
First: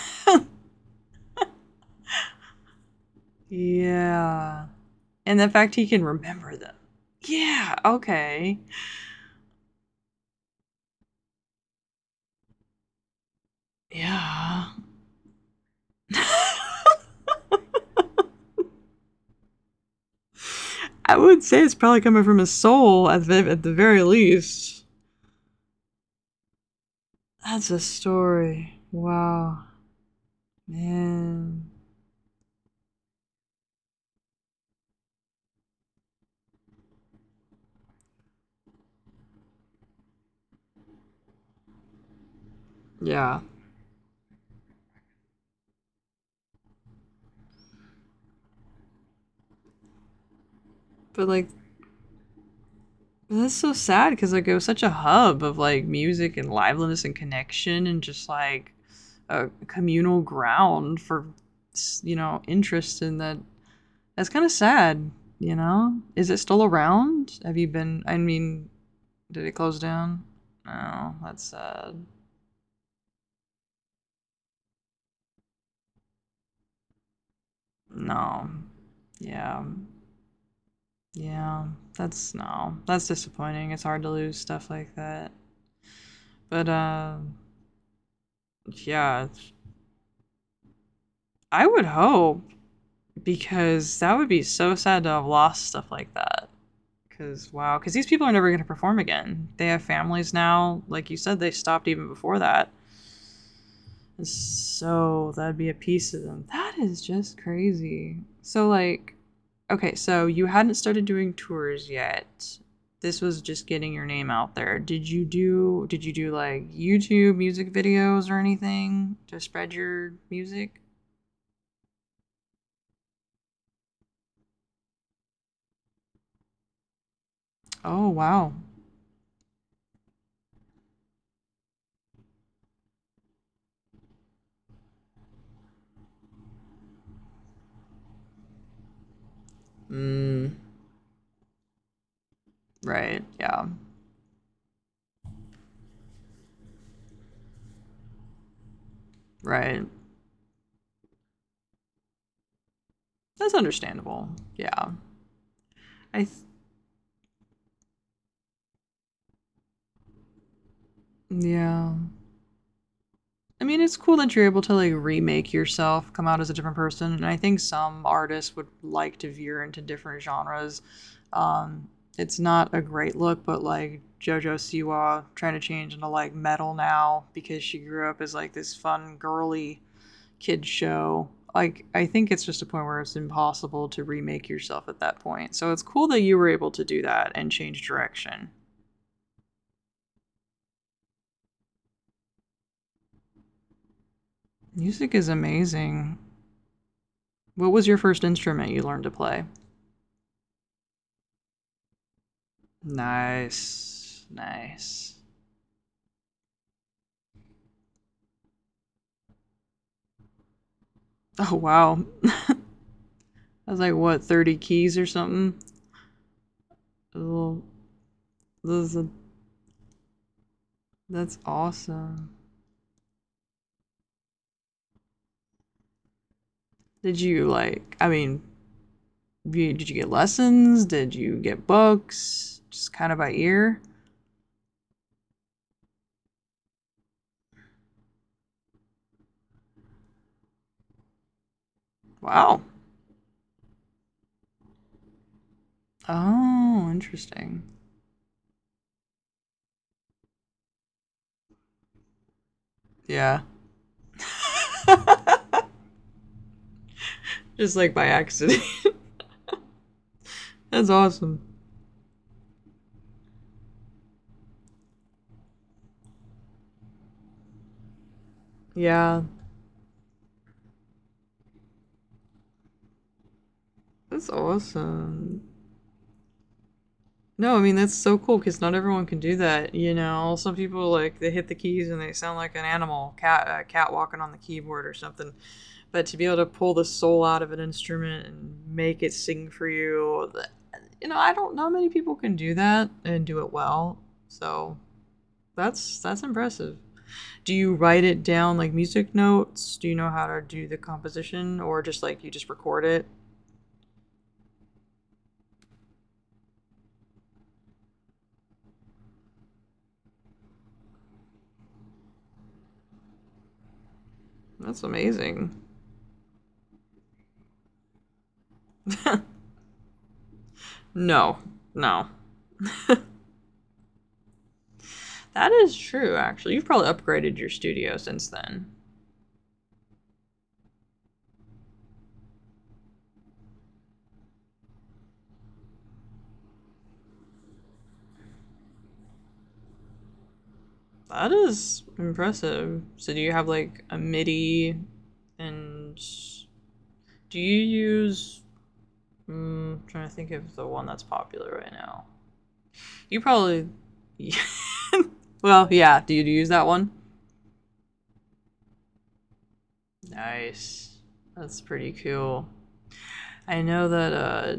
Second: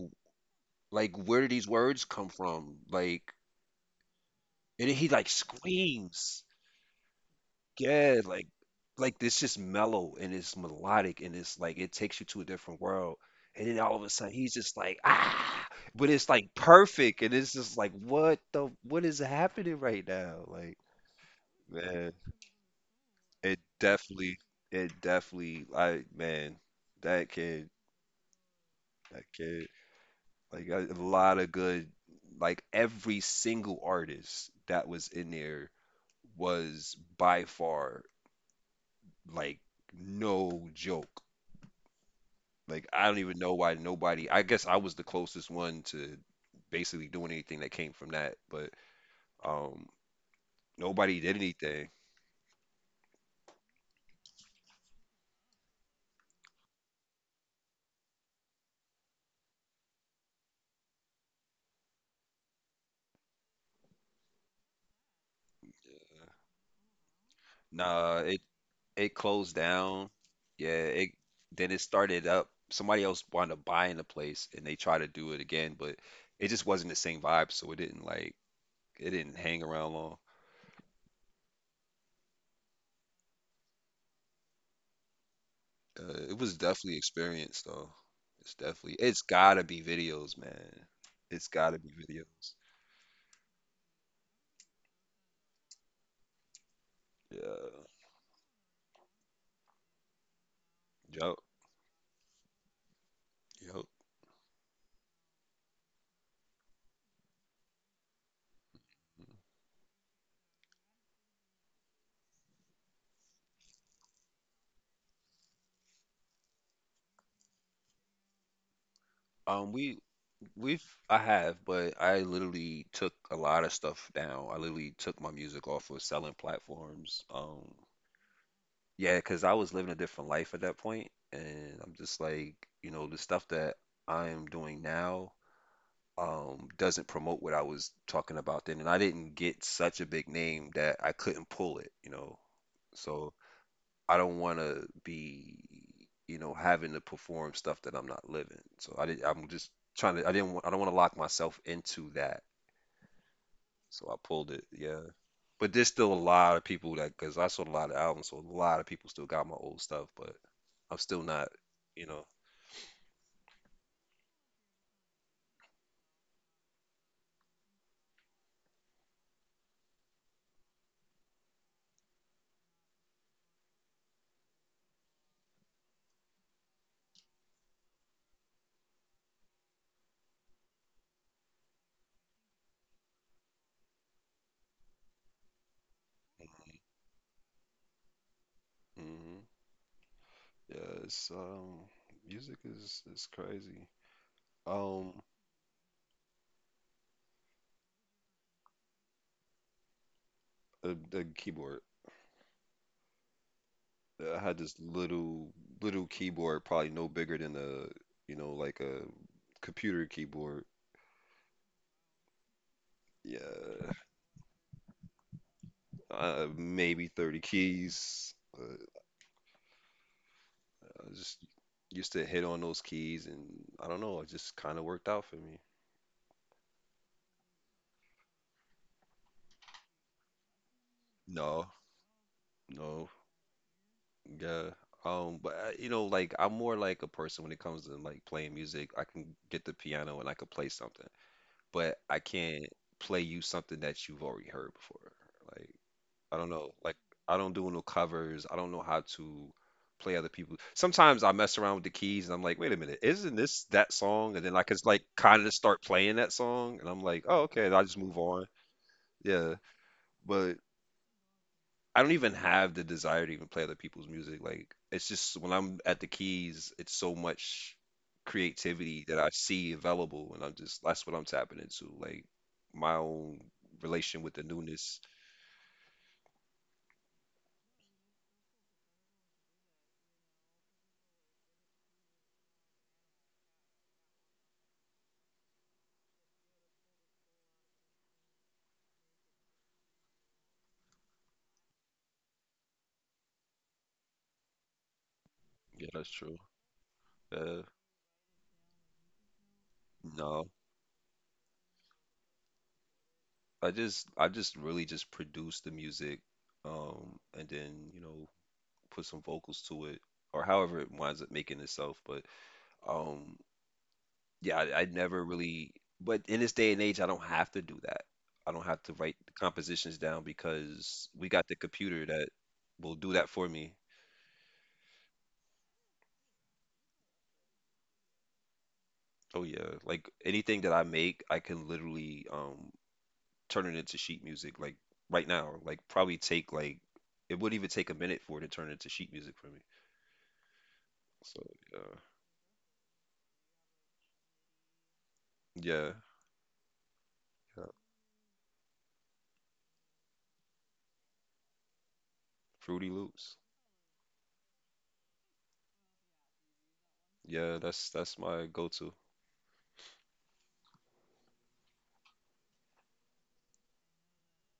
Speaker 2: like where do these words come from? Like
Speaker 1: Yeah.
Speaker 2: and then he like
Speaker 1: And the fact he can
Speaker 2: screams.
Speaker 1: remember them. Yeah,
Speaker 2: Yeah,
Speaker 1: okay.
Speaker 2: like this just mellow and it's melodic and it's like it takes you to a different world. And then all of a sudden he's just
Speaker 1: Yeah.
Speaker 2: like ah, but it's like perfect and it's just like what the what is happening right now? Like
Speaker 1: I would say it's probably
Speaker 2: man,
Speaker 1: coming from his soul
Speaker 2: it
Speaker 1: at the very
Speaker 2: definitely
Speaker 1: least.
Speaker 2: it definitely, I man, that
Speaker 1: That's
Speaker 2: kid,
Speaker 1: a story.
Speaker 2: that
Speaker 1: Wow.
Speaker 2: kid like a lot of
Speaker 1: Man.
Speaker 2: good like every single artist that was in there was by far like no joke. Like I don't
Speaker 1: Yeah.
Speaker 2: even know why nobody. I guess I was the closest one to basically doing anything that came from that, but um, nobody
Speaker 1: But
Speaker 2: did
Speaker 1: like,
Speaker 2: anything.
Speaker 1: that's so sad because like it was such a hub of like music and liveliness and connection and just like a communal ground for interest in that. That's kind of sad, you know? Is it still around? Have you been, I
Speaker 2: Nah, it
Speaker 1: mean,
Speaker 2: it
Speaker 1: did it
Speaker 2: closed
Speaker 1: close
Speaker 2: down.
Speaker 1: down?
Speaker 2: Yeah, it
Speaker 1: No, that's
Speaker 2: then it
Speaker 1: sad.
Speaker 2: started up. Somebody else wanted to buy in the place, and they tried to do it again, but it just wasn't the same vibe. So it didn't like
Speaker 1: No.
Speaker 2: it didn't hang
Speaker 1: Yeah.
Speaker 2: around long.
Speaker 1: Yeah. That's, no. That's disappointing. It's hard to lose stuff like that.
Speaker 2: It was
Speaker 1: But,
Speaker 2: definitely experience though. It's definitely it's
Speaker 1: yeah.
Speaker 2: gotta be videos, man. It's
Speaker 1: I
Speaker 2: gotta
Speaker 1: would
Speaker 2: be
Speaker 1: hope
Speaker 2: videos.
Speaker 1: because that would be so sad to have lost stuff like that. Because, wow,
Speaker 2: Yeah.
Speaker 1: because these people are never going to perform again. They have families now. Like you said,
Speaker 2: Yup.
Speaker 1: they stopped even before that.
Speaker 2: Yup.
Speaker 1: And so that'd be a piece of them. That is just crazy. So like, okay, so you hadn't started doing tours yet. This was just getting your name out there. Did you do like YouTube music videos or anything to spread
Speaker 2: We
Speaker 1: your music?
Speaker 2: we've I have, but I literally took a lot of stuff down. I literally took my music off of selling platforms.
Speaker 1: Oh wow.
Speaker 2: Yeah, because I was living a different life at that point, and I'm just like, you know, the stuff that I am doing now doesn't promote what I was talking about then, and I didn't get such a big
Speaker 1: Mm,
Speaker 2: name that I couldn't pull it, you know.
Speaker 1: right.
Speaker 2: So
Speaker 1: Yeah.
Speaker 2: I don't want to be, you know, having to perform stuff that I'm not living. So I did, I'm just
Speaker 1: Right.
Speaker 2: trying to. I didn't. I don't want to lock myself into that.
Speaker 1: That's
Speaker 2: So I
Speaker 1: understandable.
Speaker 2: pulled it.
Speaker 1: Yeah.
Speaker 2: Yeah. But there's still
Speaker 1: I
Speaker 2: a
Speaker 1: th-
Speaker 2: lot of people that because I sold a lot of albums, so a lot of people still got my old stuff, but I'm still not.
Speaker 1: yeah.
Speaker 2: You know.
Speaker 1: I mean, it's cool that you're able to like remake yourself, come out as a different person, and I think some artists would like to veer into different genres. Um, it's not a great look, but like JoJo Siwa trying to change into like metal now because she grew up as like this fun girly kid show. Like I think it's just a point where it's impossible to remake yourself at that point. So it's cool that you were able to do that and change direction.
Speaker 2: Mm-hmm. Yeah. It's music is crazy. Um,
Speaker 1: Music is amazing. What was your first instrument you learned to play?
Speaker 2: the keyboard.
Speaker 1: Nice.
Speaker 2: I had this
Speaker 1: Nice.
Speaker 2: little keyboard, probably no bigger than a, you know, like a computer keyboard.
Speaker 1: Oh wow. That's
Speaker 2: Yeah,
Speaker 1: like what, 30 keys or something?
Speaker 2: maybe 30
Speaker 1: Oh,
Speaker 2: keys. But
Speaker 1: that's, a-
Speaker 2: I just
Speaker 1: that's
Speaker 2: used to
Speaker 1: awesome.
Speaker 2: hit on those keys, and I don't know, it just kind of worked out for me.
Speaker 1: Did you like I mean, did you get lessons? Did you
Speaker 2: No,
Speaker 1: get books? Just
Speaker 2: no,
Speaker 1: kind of by ear?
Speaker 2: yeah. But I, you know, like I'm more like a person when it comes to like playing music. I can get the piano and I can play something, but I
Speaker 1: Wow.
Speaker 2: can't play you something that you've already heard before. Like I don't know.
Speaker 1: Oh,
Speaker 2: Like I don't
Speaker 1: interesting.
Speaker 2: do no covers. I don't know how to play other people. Sometimes I mess around with the keys and I'm like, wait a minute, isn't
Speaker 1: Yeah.
Speaker 2: this that song? And then I just like kind of start playing that song and I'm like, oh okay, and
Speaker 1: Just
Speaker 2: I
Speaker 1: like
Speaker 2: just
Speaker 1: by
Speaker 2: move on.
Speaker 1: accident.
Speaker 2: Yeah, but
Speaker 1: That's awesome.
Speaker 2: I don't even have the desire to even play other people's music. Like it's just when I'm at the keys, it's so much creativity that
Speaker 1: Yeah.
Speaker 2: I see available, and I'm just that's what I'm tapping into. Like my own relation
Speaker 1: That's
Speaker 2: with the newness.
Speaker 1: awesome. No, I mean that's so cool because not everyone can do that. You know, some people like they hit the keys and they sound like an animal, cat, cat walking on the keyboard or something. But to be able to pull the soul out of an instrument and make it sing for you, you know, I don't. Not many people can do that and do it well. So
Speaker 2: Yeah,
Speaker 1: that's
Speaker 2: that's
Speaker 1: that's
Speaker 2: true.
Speaker 1: impressive. Do
Speaker 2: Uh,
Speaker 1: you write it down like music notes? Do you know how to
Speaker 2: no,
Speaker 1: do the composition or just like you just record it?
Speaker 2: I just really just produce the music, and then, you know, put some vocals to it or however it winds up making itself. But um yeah, I,
Speaker 1: That's
Speaker 2: I never
Speaker 1: amazing.
Speaker 2: really but in this day and age I don't have to do that. I don't have to write the compositions down because we
Speaker 1: No,
Speaker 2: got the computer
Speaker 1: no,
Speaker 2: that will do that for me.
Speaker 1: That is true, actually. You've probably upgraded your studio since then.
Speaker 2: Oh yeah, like anything that I make, I can literally turn it into sheet music like right now. Like probably take like it wouldn't even take a minute for it to turn into sheet music for me.
Speaker 1: That
Speaker 2: So
Speaker 1: is
Speaker 2: yeah,
Speaker 1: impressive. So, do you have like a MIDI
Speaker 2: yeah,
Speaker 1: and do you
Speaker 2: yeah.
Speaker 1: use. Mm, I'm trying to think of the one that's popular right now.
Speaker 2: Fruity
Speaker 1: You
Speaker 2: Loops.
Speaker 1: probably. Well, yeah. Do you use that one?
Speaker 2: Yeah, that's my go-to.
Speaker 1: Nice. That's pretty cool. I know that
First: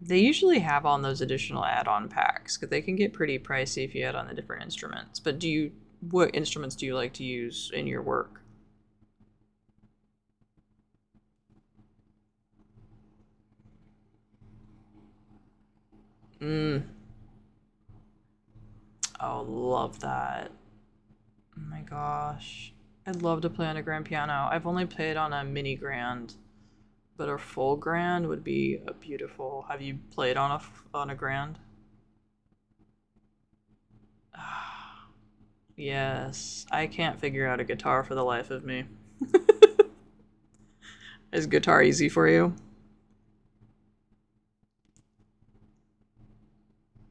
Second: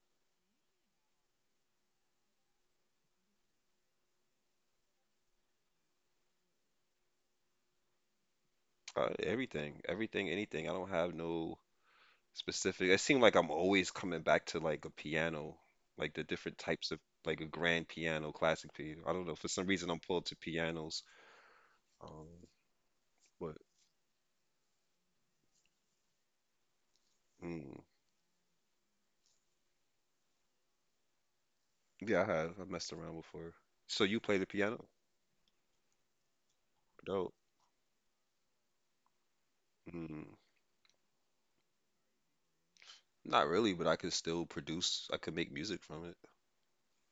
Speaker 1: they usually have on those additional add-on packs because they can get pretty pricey if you add on the different instruments. But do you what instruments do you like to use in your work?
Speaker 2: Everything, everything, anything. I don't have no specific. It seems like I'm always coming back to like a piano, like the different
Speaker 1: Mm,
Speaker 2: types of like a grand piano, classic piano. I don't know.
Speaker 1: oh,
Speaker 2: For some reason,
Speaker 1: love
Speaker 2: I'm pulled to
Speaker 1: that.
Speaker 2: pianos.
Speaker 1: Oh my
Speaker 2: Um,
Speaker 1: gosh. I'd love to
Speaker 2: but
Speaker 1: play on a grand piano. I've only played on a mini grand, but a full
Speaker 2: Mm,
Speaker 1: grand would be a beautiful. Have you played on a grand?
Speaker 2: yeah, I have. I messed around before. So you play the piano?
Speaker 1: Ah, yes. I can't
Speaker 2: Dope.
Speaker 1: figure out a guitar for the life of me.
Speaker 2: Mm,
Speaker 1: Is guitar easy for you?
Speaker 2: not really, but I could still produce. I could make music from it.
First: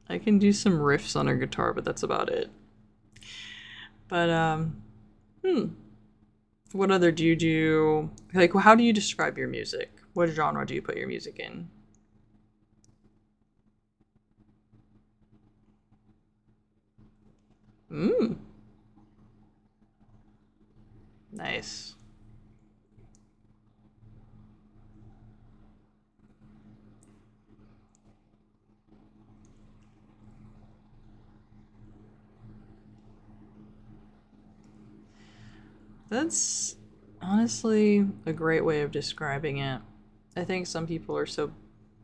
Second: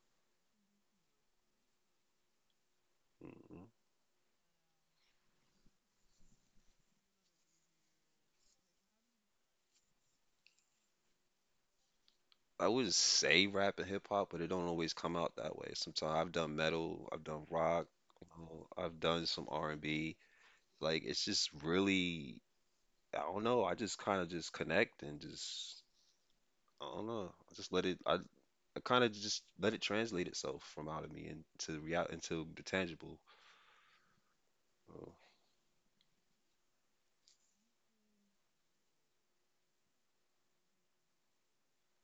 Speaker 1: I can do some riffs on a guitar, but that's about it.
Speaker 2: Mm-hmm.
Speaker 1: But hmm, what other do you do? Like, how do you describe your music? What genre do you put your music in?
Speaker 2: I would say rap and hip hop, but it don't always come out that way. Sometimes I've done metal, I've done rock, you
Speaker 1: Mm,
Speaker 2: know, I've done some R&B. Like it's just
Speaker 1: nice.
Speaker 2: really, I don't know. I just kind of just connect and just, I don't know. I kind of just let it translate itself from out of me into real into the tangible. So,
Speaker 1: That's honestly a great way of describing it. I think some people are so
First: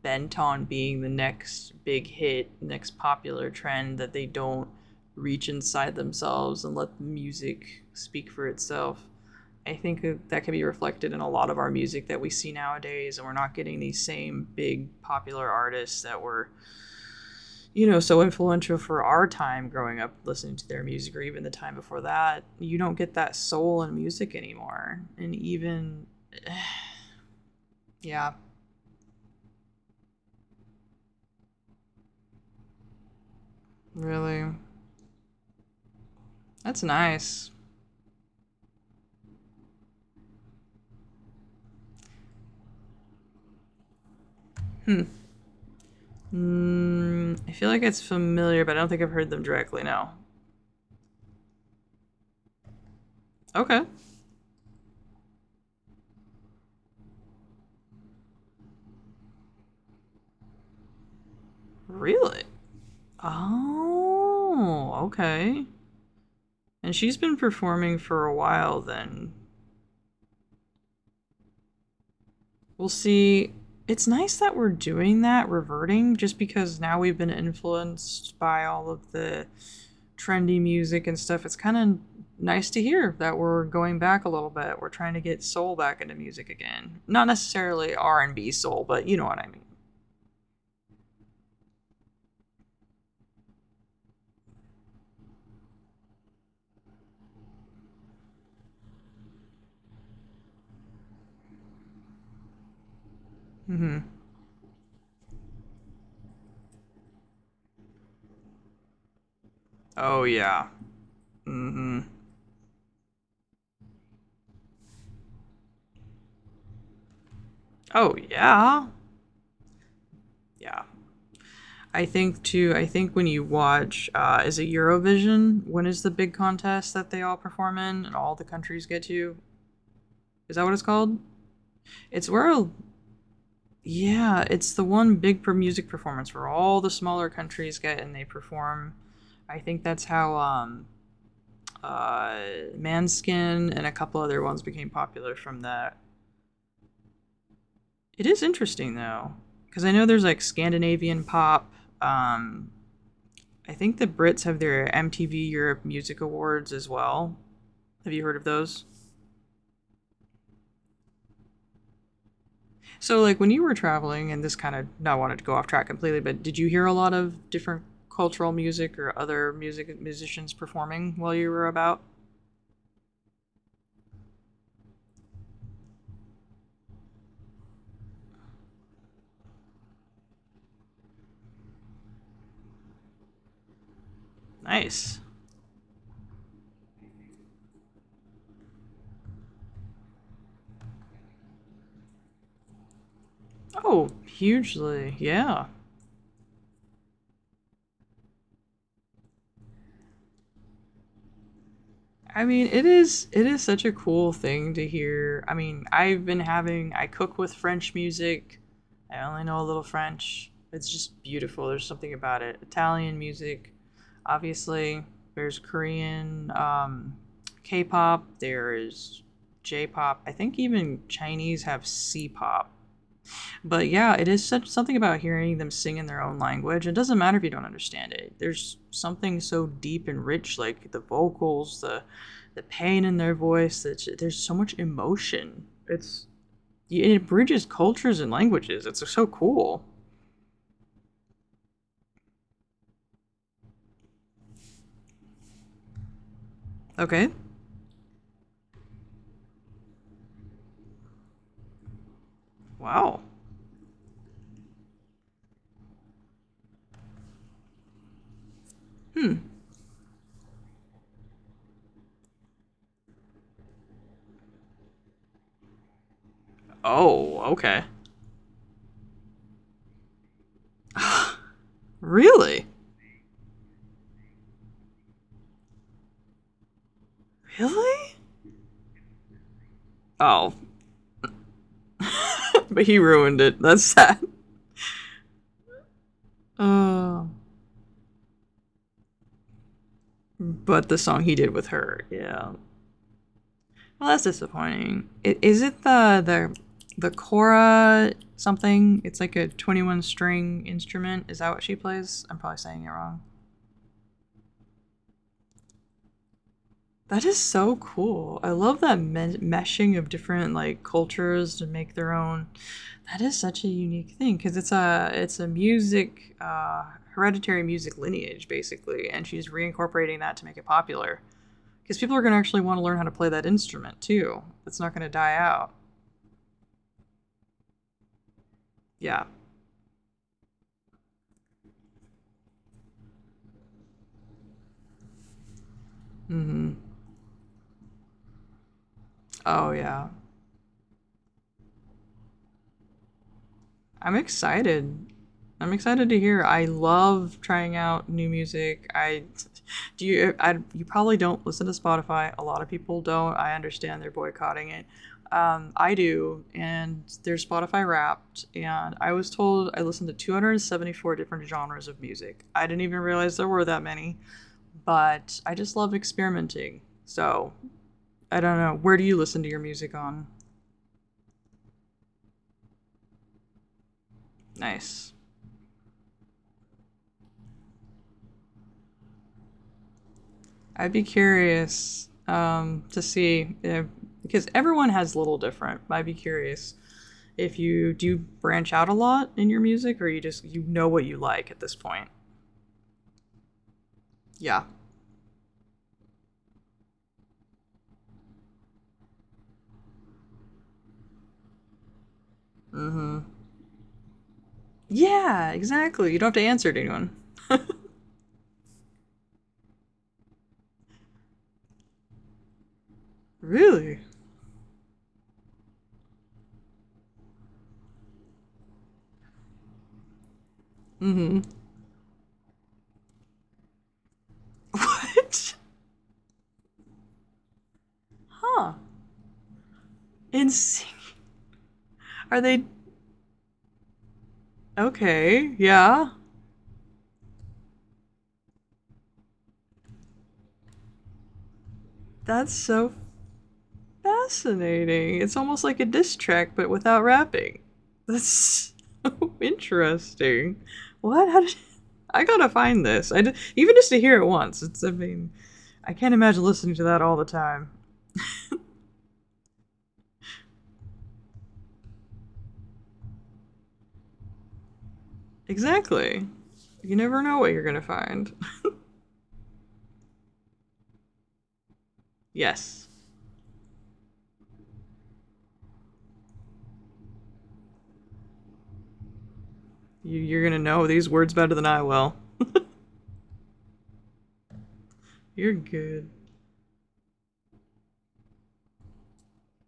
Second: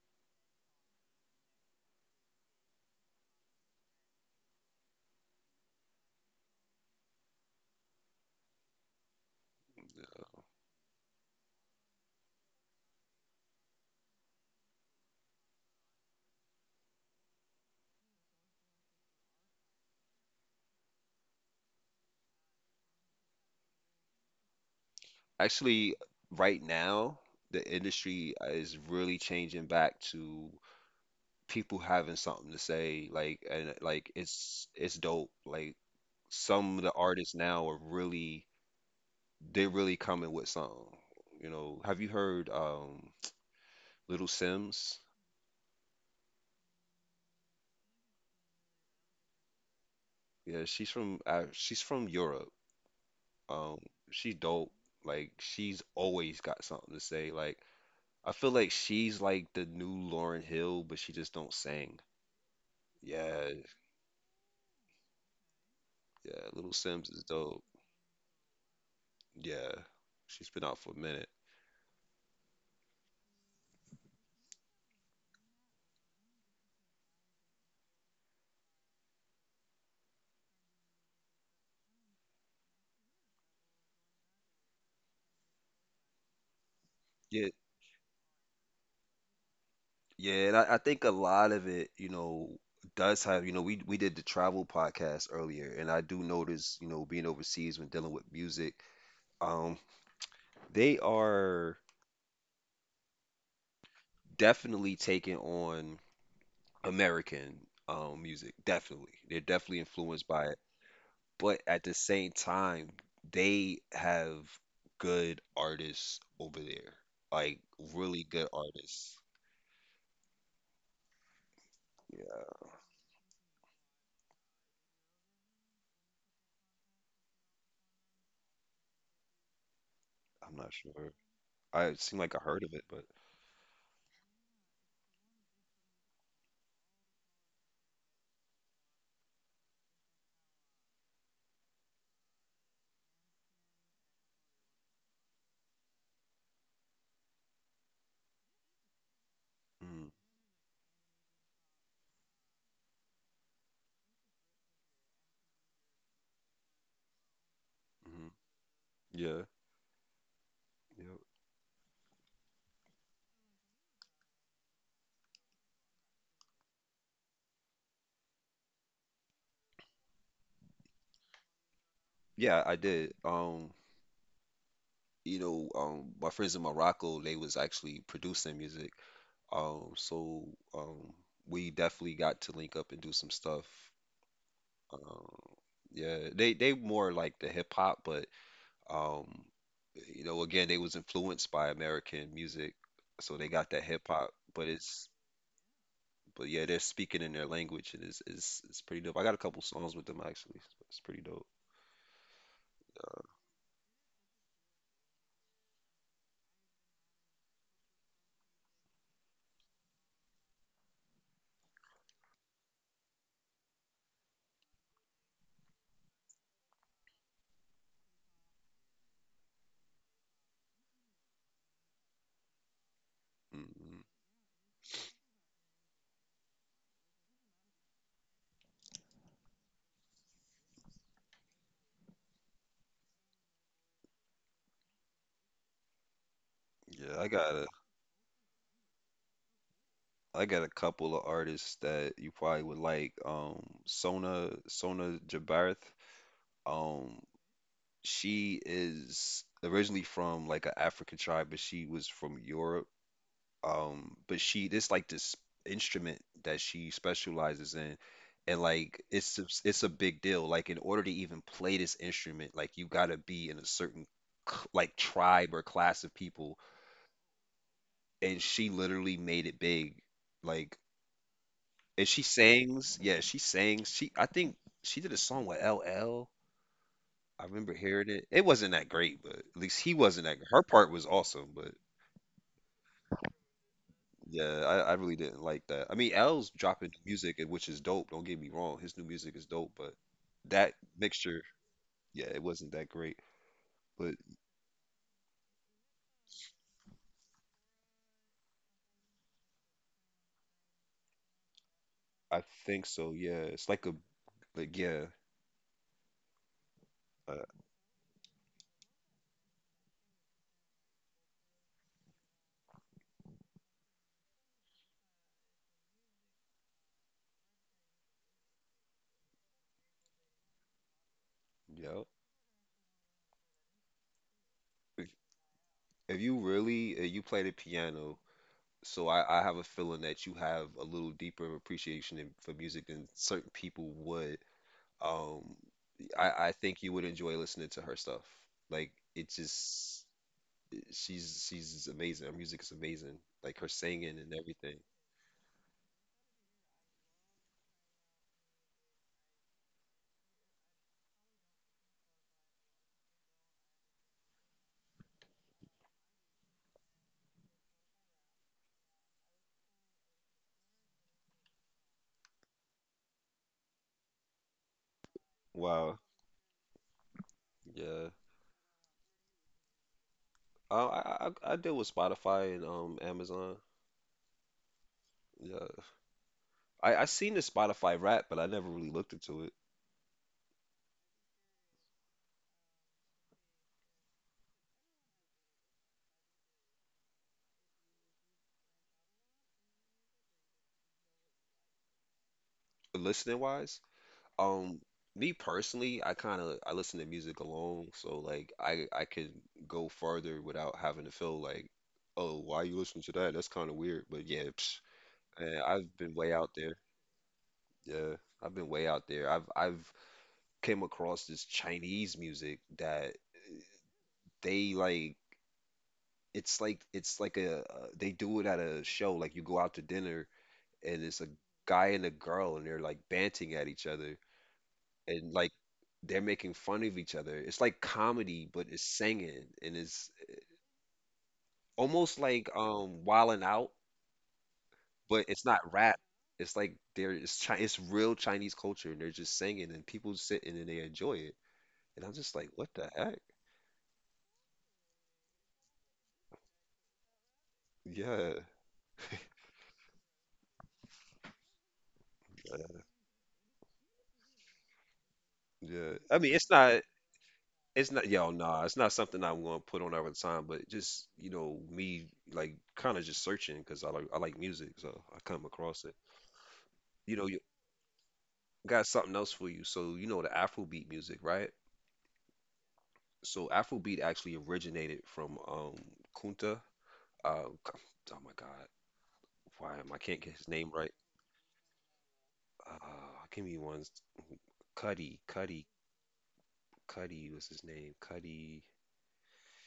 Speaker 1: bent on being the next big hit, next popular trend that they don't reach inside themselves and let the music speak for itself. I think that can be reflected in a lot of our music that we see nowadays, and we're not getting these same big popular artists that were, you know, so influential for our time growing up listening to their music, or even the time before that. You don't get that soul in music anymore. And
Speaker 2: actually,
Speaker 1: even,
Speaker 2: right now the
Speaker 1: yeah,
Speaker 2: industry is really changing back to people having something to say like and like
Speaker 1: really.
Speaker 2: it's dope like some
Speaker 1: That's
Speaker 2: of the artists
Speaker 1: nice.
Speaker 2: now are really they're really coming with something, you know, have you heard Little Sims?
Speaker 1: Hmm. Mm, I feel like it's familiar, but I don't think I've heard them directly, no.
Speaker 2: Yeah, she's from Europe, um
Speaker 1: Okay.
Speaker 2: she's dope like she's always got something to say. Like I feel like she's like the new Lauren Hill but she just don't sing.
Speaker 1: Really?
Speaker 2: Yeah,
Speaker 1: Oh, okay.
Speaker 2: yeah, Little
Speaker 1: And
Speaker 2: Sims
Speaker 1: she's
Speaker 2: is
Speaker 1: been
Speaker 2: dope.
Speaker 1: performing for a while then.
Speaker 2: Yeah, she's been out for a minute.
Speaker 1: We'll see. It's nice that we're doing that, reverting, just because now we've been influenced by all of the trendy music and stuff. It's kind of nice to hear that we're going back a little bit. We're trying to get soul back into music again. Not
Speaker 2: Yeah.
Speaker 1: necessarily R&B soul, but you know what I mean.
Speaker 2: Yeah, and I think a lot of it, you know, does have, you know, we did the travel podcast earlier, and I do notice, you know, being overseas when dealing with music, um, they are
Speaker 1: Mhm.
Speaker 2: definitely taking on American music, definitely. They're definitely
Speaker 1: Oh
Speaker 2: influenced by it,
Speaker 1: yeah.
Speaker 2: but at the
Speaker 1: Mhm.
Speaker 2: same time, they have good artists over there, like
Speaker 1: Oh
Speaker 2: really good
Speaker 1: yeah.
Speaker 2: artists.
Speaker 1: Yeah. I think
Speaker 2: Yeah,
Speaker 1: too. I think when you watch, is it Eurovision? When is the big contest that they all perform in and all the countries get to? Is
Speaker 2: I'm
Speaker 1: that what
Speaker 2: not
Speaker 1: it's
Speaker 2: sure.
Speaker 1: called?
Speaker 2: I It seemed
Speaker 1: It's
Speaker 2: like I heard
Speaker 1: where,
Speaker 2: of it, but
Speaker 1: yeah, it's the one big music performance where all the smaller countries get and they perform. I think that's how uh, Manskin and a couple other ones became popular from that. It is interesting though, because I
Speaker 2: mm,
Speaker 1: know there's like Scandinavian pop. Um, I think the Brits have their MTV Europe Music Awards as well. Have you
Speaker 2: mhm.
Speaker 1: heard of those?
Speaker 2: Yeah. Yeah.
Speaker 1: So, like when you were traveling, and this kind of not wanted to go off track completely, but did you hear a lot of different cultural music or other music musicians performing while you were about?
Speaker 2: Yeah, I did. You know, my friends in Morocco, they was actually producing music. Um, so um, we definitely got to link up and do some stuff.
Speaker 1: Nice.
Speaker 2: Um, yeah, they more like the hip hop, but um, you know, again, they was influenced by American music, so they got that hip
Speaker 1: Oh,
Speaker 2: hop.
Speaker 1: hugely. Yeah.
Speaker 2: But yeah, they're speaking in their language, and it's pretty dope. I got a couple songs with them actually. It's pretty dope.
Speaker 1: I mean, it is such a cool thing to hear. I mean, I've been having I cook with French music. I only know a little French. It's just beautiful. There's something about it. Italian music, obviously. There's Korean, K-pop. There is J-pop. I think even Chinese have C-pop. But
Speaker 2: mm
Speaker 1: yeah, it is such something about hearing them sing in their own language. It doesn't matter if you don't understand it. There's something so deep and rich, like the vocals, the pain in their voice. That there's so much emotion. It's
Speaker 2: Yeah,
Speaker 1: it bridges cultures and languages. It's so cool.
Speaker 2: I got a couple of artists that you probably would like. Um, Sona Jabarth. Um,
Speaker 1: Okay.
Speaker 2: she is originally from like an African tribe, but she was from Europe.
Speaker 1: Wow.
Speaker 2: But she this like this instrument that she specializes in, and like
Speaker 1: Hmm.
Speaker 2: it's a big deal. Like in order to even play this instrument, like you gotta be in a certain like tribe or class of people,
Speaker 1: Oh. Okay.
Speaker 2: and she literally made it big. Like And she
Speaker 1: Really?
Speaker 2: sings. Yeah, she sings. She I think she did a song with L. L. I remember hearing
Speaker 1: Really?
Speaker 2: it. It wasn't that great, but at least he wasn't that.
Speaker 1: Oh,
Speaker 2: Her part was awesome, but
Speaker 1: but he ruined it. That's sad.
Speaker 2: yeah, I really didn't like that. I mean, L's dropping new
Speaker 1: Uh,
Speaker 2: music, which is dope. Don't get me wrong, his new music is dope, but that
Speaker 1: but the song he
Speaker 2: mixture,
Speaker 1: did with her,
Speaker 2: yeah, it
Speaker 1: yeah,
Speaker 2: wasn't that great.
Speaker 1: well,
Speaker 2: But
Speaker 1: that's disappointing. Is it the Cora something? It's like a 21 string instrument. Is that what she plays? I'm
Speaker 2: I
Speaker 1: probably saying
Speaker 2: think
Speaker 1: it
Speaker 2: so.
Speaker 1: wrong.
Speaker 2: Yeah, it's like a yeah.
Speaker 1: That
Speaker 2: uh,
Speaker 1: is so cool. I love that meshing of different like cultures to make their own. That is such a unique thing because it's a music hereditary music lineage basically, and she's reincorporating that to make it popular because
Speaker 2: yeah.
Speaker 1: people are going to actually want to learn how to play that instrument too. It's not going
Speaker 2: If,
Speaker 1: to die out.
Speaker 2: if you really if you play the piano. So
Speaker 1: Yeah.
Speaker 2: I, I have a feeling that you have a little deeper of appreciation for music than certain people would. Um, I
Speaker 1: Mm-hmm.
Speaker 2: think you would enjoy listening to her stuff. Like it's
Speaker 1: Oh
Speaker 2: just
Speaker 1: yeah.
Speaker 2: she's amazing. Her music is amazing. Like her
Speaker 1: I'm
Speaker 2: singing and everything.
Speaker 1: excited. I'm excited to hear. I love trying out new music. I do you I, You probably don't listen to Spotify. A lot of people don't. I understand they're boycotting it. I do, and there's Spotify Wrapped, and I was told I listened to 274 different genres of music. I didn't even realize there were that many, but I just love
Speaker 2: Wow.
Speaker 1: experimenting. So
Speaker 2: Yeah.
Speaker 1: I don't know. Where do you listen to your music on?
Speaker 2: I deal with Spotify and Amazon.
Speaker 1: Nice.
Speaker 2: Yeah. I seen the Spotify rap, but I never really looked into it.
Speaker 1: I'd be curious to see if, because everyone has a little different. I'd be curious if you do branch out a lot in your music, or you just you know what you like at this point.
Speaker 2: Listening wise.
Speaker 1: Yeah.
Speaker 2: Um, Me personally, I kind of I listen to music alone, so like I could go further without having to feel like, oh, why you listening to
Speaker 1: Mm-hmm.
Speaker 2: that? That's kind of weird. But yeah, psh,
Speaker 1: Yeah.
Speaker 2: man, I've been
Speaker 1: Exactly. You
Speaker 2: way
Speaker 1: don't have to
Speaker 2: out there.
Speaker 1: answer to anyone.
Speaker 2: Yeah, I've been way out there. I've came across this Chinese music that
Speaker 1: Really.
Speaker 2: they like. It's like a they do it at a show, like you go out to dinner and it's a
Speaker 1: Mm-hmm.
Speaker 2: guy and a girl and they're like banting at each other and like
Speaker 1: What?
Speaker 2: they're making fun of each other. It's like comedy, but
Speaker 1: Huh.
Speaker 2: it's singing, and it's
Speaker 1: And sing-
Speaker 2: almost
Speaker 1: are
Speaker 2: like
Speaker 1: they
Speaker 2: wilding out, but it's
Speaker 1: okay?
Speaker 2: not rap.
Speaker 1: Yeah.
Speaker 2: It's like there It's Chi it's real Chinese culture, and they're just singing and people sitting and they enjoy it. And I'm just like,
Speaker 1: That's
Speaker 2: what the
Speaker 1: so
Speaker 2: heck?
Speaker 1: fascinating. It's almost like a diss track, but without rapping. That's
Speaker 2: Yeah,
Speaker 1: so interesting. What? How did I gotta find
Speaker 2: yeah.
Speaker 1: this? I did even just to hear it once. It's. I mean, I
Speaker 2: Yeah.
Speaker 1: can't
Speaker 2: I mean,
Speaker 1: imagine listening to that all the time.
Speaker 2: it's not yo, nah, it's not something I'm gonna put on all the time, but just, you know, me like kind of just searching because I like music, so I come across it.
Speaker 1: Exactly. You
Speaker 2: You
Speaker 1: never
Speaker 2: know,
Speaker 1: know what you're gonna find.
Speaker 2: got something else for you. So you know the Afrobeat music, right?
Speaker 1: Yes,
Speaker 2: So Afrobeat actually originated from Kunta. Uh, c- oh my God, why am I
Speaker 1: you,
Speaker 2: can't get
Speaker 1: you're
Speaker 2: his
Speaker 1: gonna
Speaker 2: name
Speaker 1: know
Speaker 2: right?
Speaker 1: these words better than I will.
Speaker 2: Uh, give me one. Cuddy,
Speaker 1: You're
Speaker 2: Cuddy,
Speaker 1: good.
Speaker 2: Cuddy was his name. Cuddy.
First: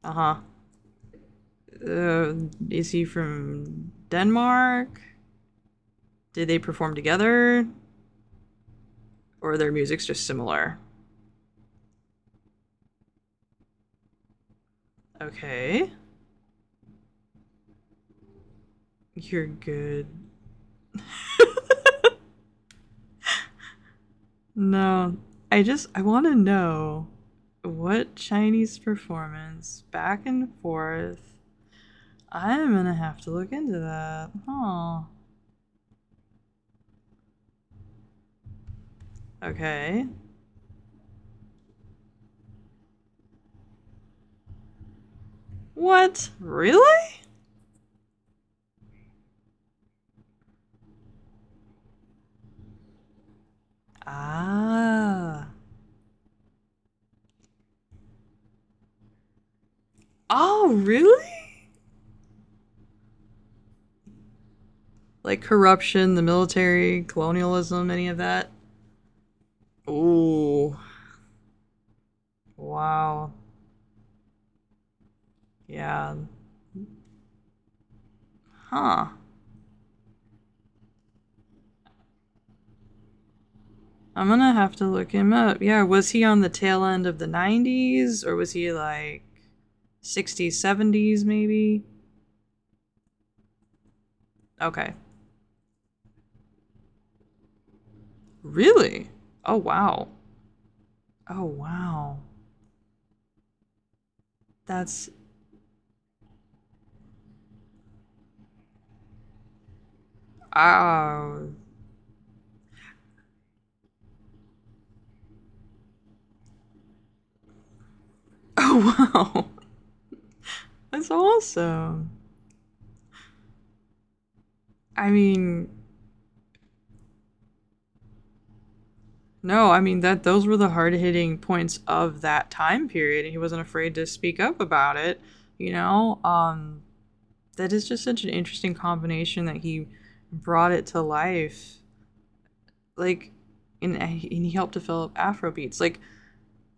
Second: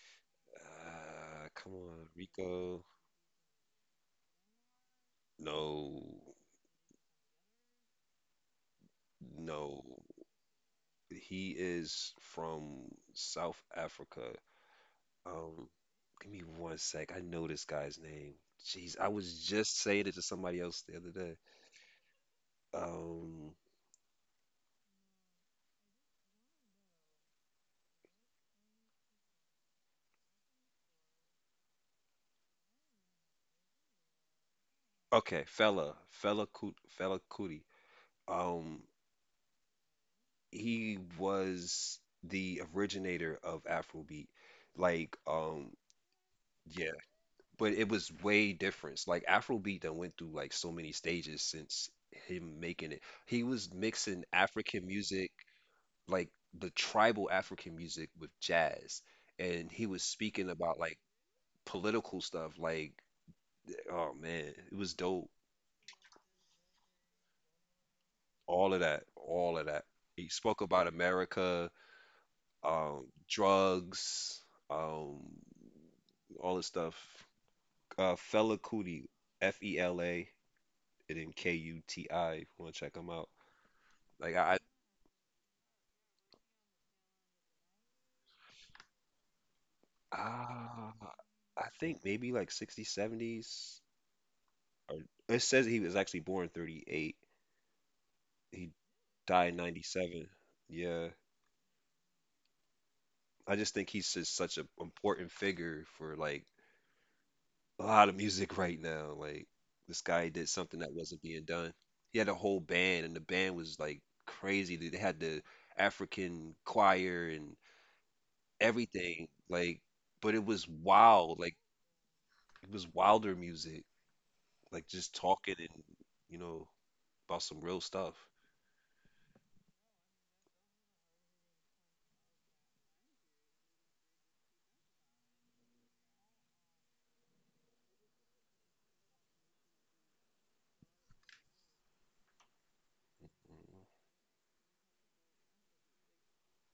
Speaker 1: Uh-huh.
Speaker 2: Come on,
Speaker 1: Uh,
Speaker 2: Rico.
Speaker 1: is he from Denmark?
Speaker 2: No,
Speaker 1: Did they perform together, or their
Speaker 2: no.
Speaker 1: music's just similar?
Speaker 2: He is from South Africa. Um,
Speaker 1: Okay.
Speaker 2: give me one sec. I know this guy's name. Jeez, I was
Speaker 1: You're
Speaker 2: just saying
Speaker 1: good.
Speaker 2: it to somebody else the other day. Um,
Speaker 1: No, I just I want to know what Chinese performance back and forth. I'm gonna have to look into that. Oh,
Speaker 2: Fella Cootie. Um,
Speaker 1: okay.
Speaker 2: he was the originator of Afrobeat. Like, um,
Speaker 1: What?
Speaker 2: yeah,
Speaker 1: Really?
Speaker 2: but it was way different. Like Afrobeat that went through like so many stages since him making it. He was mixing African music,
Speaker 1: Ah.
Speaker 2: like the tribal African music with jazz, and he was speaking
Speaker 1: Oh,
Speaker 2: about like
Speaker 1: really?
Speaker 2: political stuff. Like, oh man, it was dope.
Speaker 1: Like corruption, the military, colonialism, any of that?
Speaker 2: All of that, all of that. He spoke
Speaker 1: Ooh.
Speaker 2: about America,
Speaker 1: Wow.
Speaker 2: drugs, um,
Speaker 1: Yeah.
Speaker 2: all this stuff. Fela Kuti,
Speaker 1: Huh.
Speaker 2: Fela, and then Kuti. If you want to check him out?
Speaker 1: I'm
Speaker 2: Like,
Speaker 1: gonna
Speaker 2: I,
Speaker 1: have to look him up. Yeah, was he on the tail end of the 90s or was he like 60s,
Speaker 2: ah,
Speaker 1: 70s
Speaker 2: I
Speaker 1: maybe?
Speaker 2: think maybe like 60s, 70s.
Speaker 1: Okay.
Speaker 2: Or, it says he was actually born 38. He
Speaker 1: Really?
Speaker 2: died
Speaker 1: Oh,
Speaker 2: in
Speaker 1: wow.
Speaker 2: 97. Yeah.
Speaker 1: Oh, wow.
Speaker 2: I just think he's just such an
Speaker 1: That's.
Speaker 2: important figure for like a lot of music right now. Like this guy did something that wasn't
Speaker 1: Oh.
Speaker 2: being done. He had a whole band, and the band was like crazy. They had the African choir and
Speaker 1: Oh,
Speaker 2: everything.
Speaker 1: wow.
Speaker 2: Like but it was
Speaker 1: That's
Speaker 2: wild. Like
Speaker 1: awesome.
Speaker 2: it was wilder music. Like
Speaker 1: I
Speaker 2: just talking
Speaker 1: mean,
Speaker 2: and you know about some real stuff.
Speaker 1: no, I mean that those were the hard-hitting points of that time period and he wasn't afraid to speak up about it, you know? That is just such an interesting combination that he brought it to life like and he helped develop afrobeats. Like,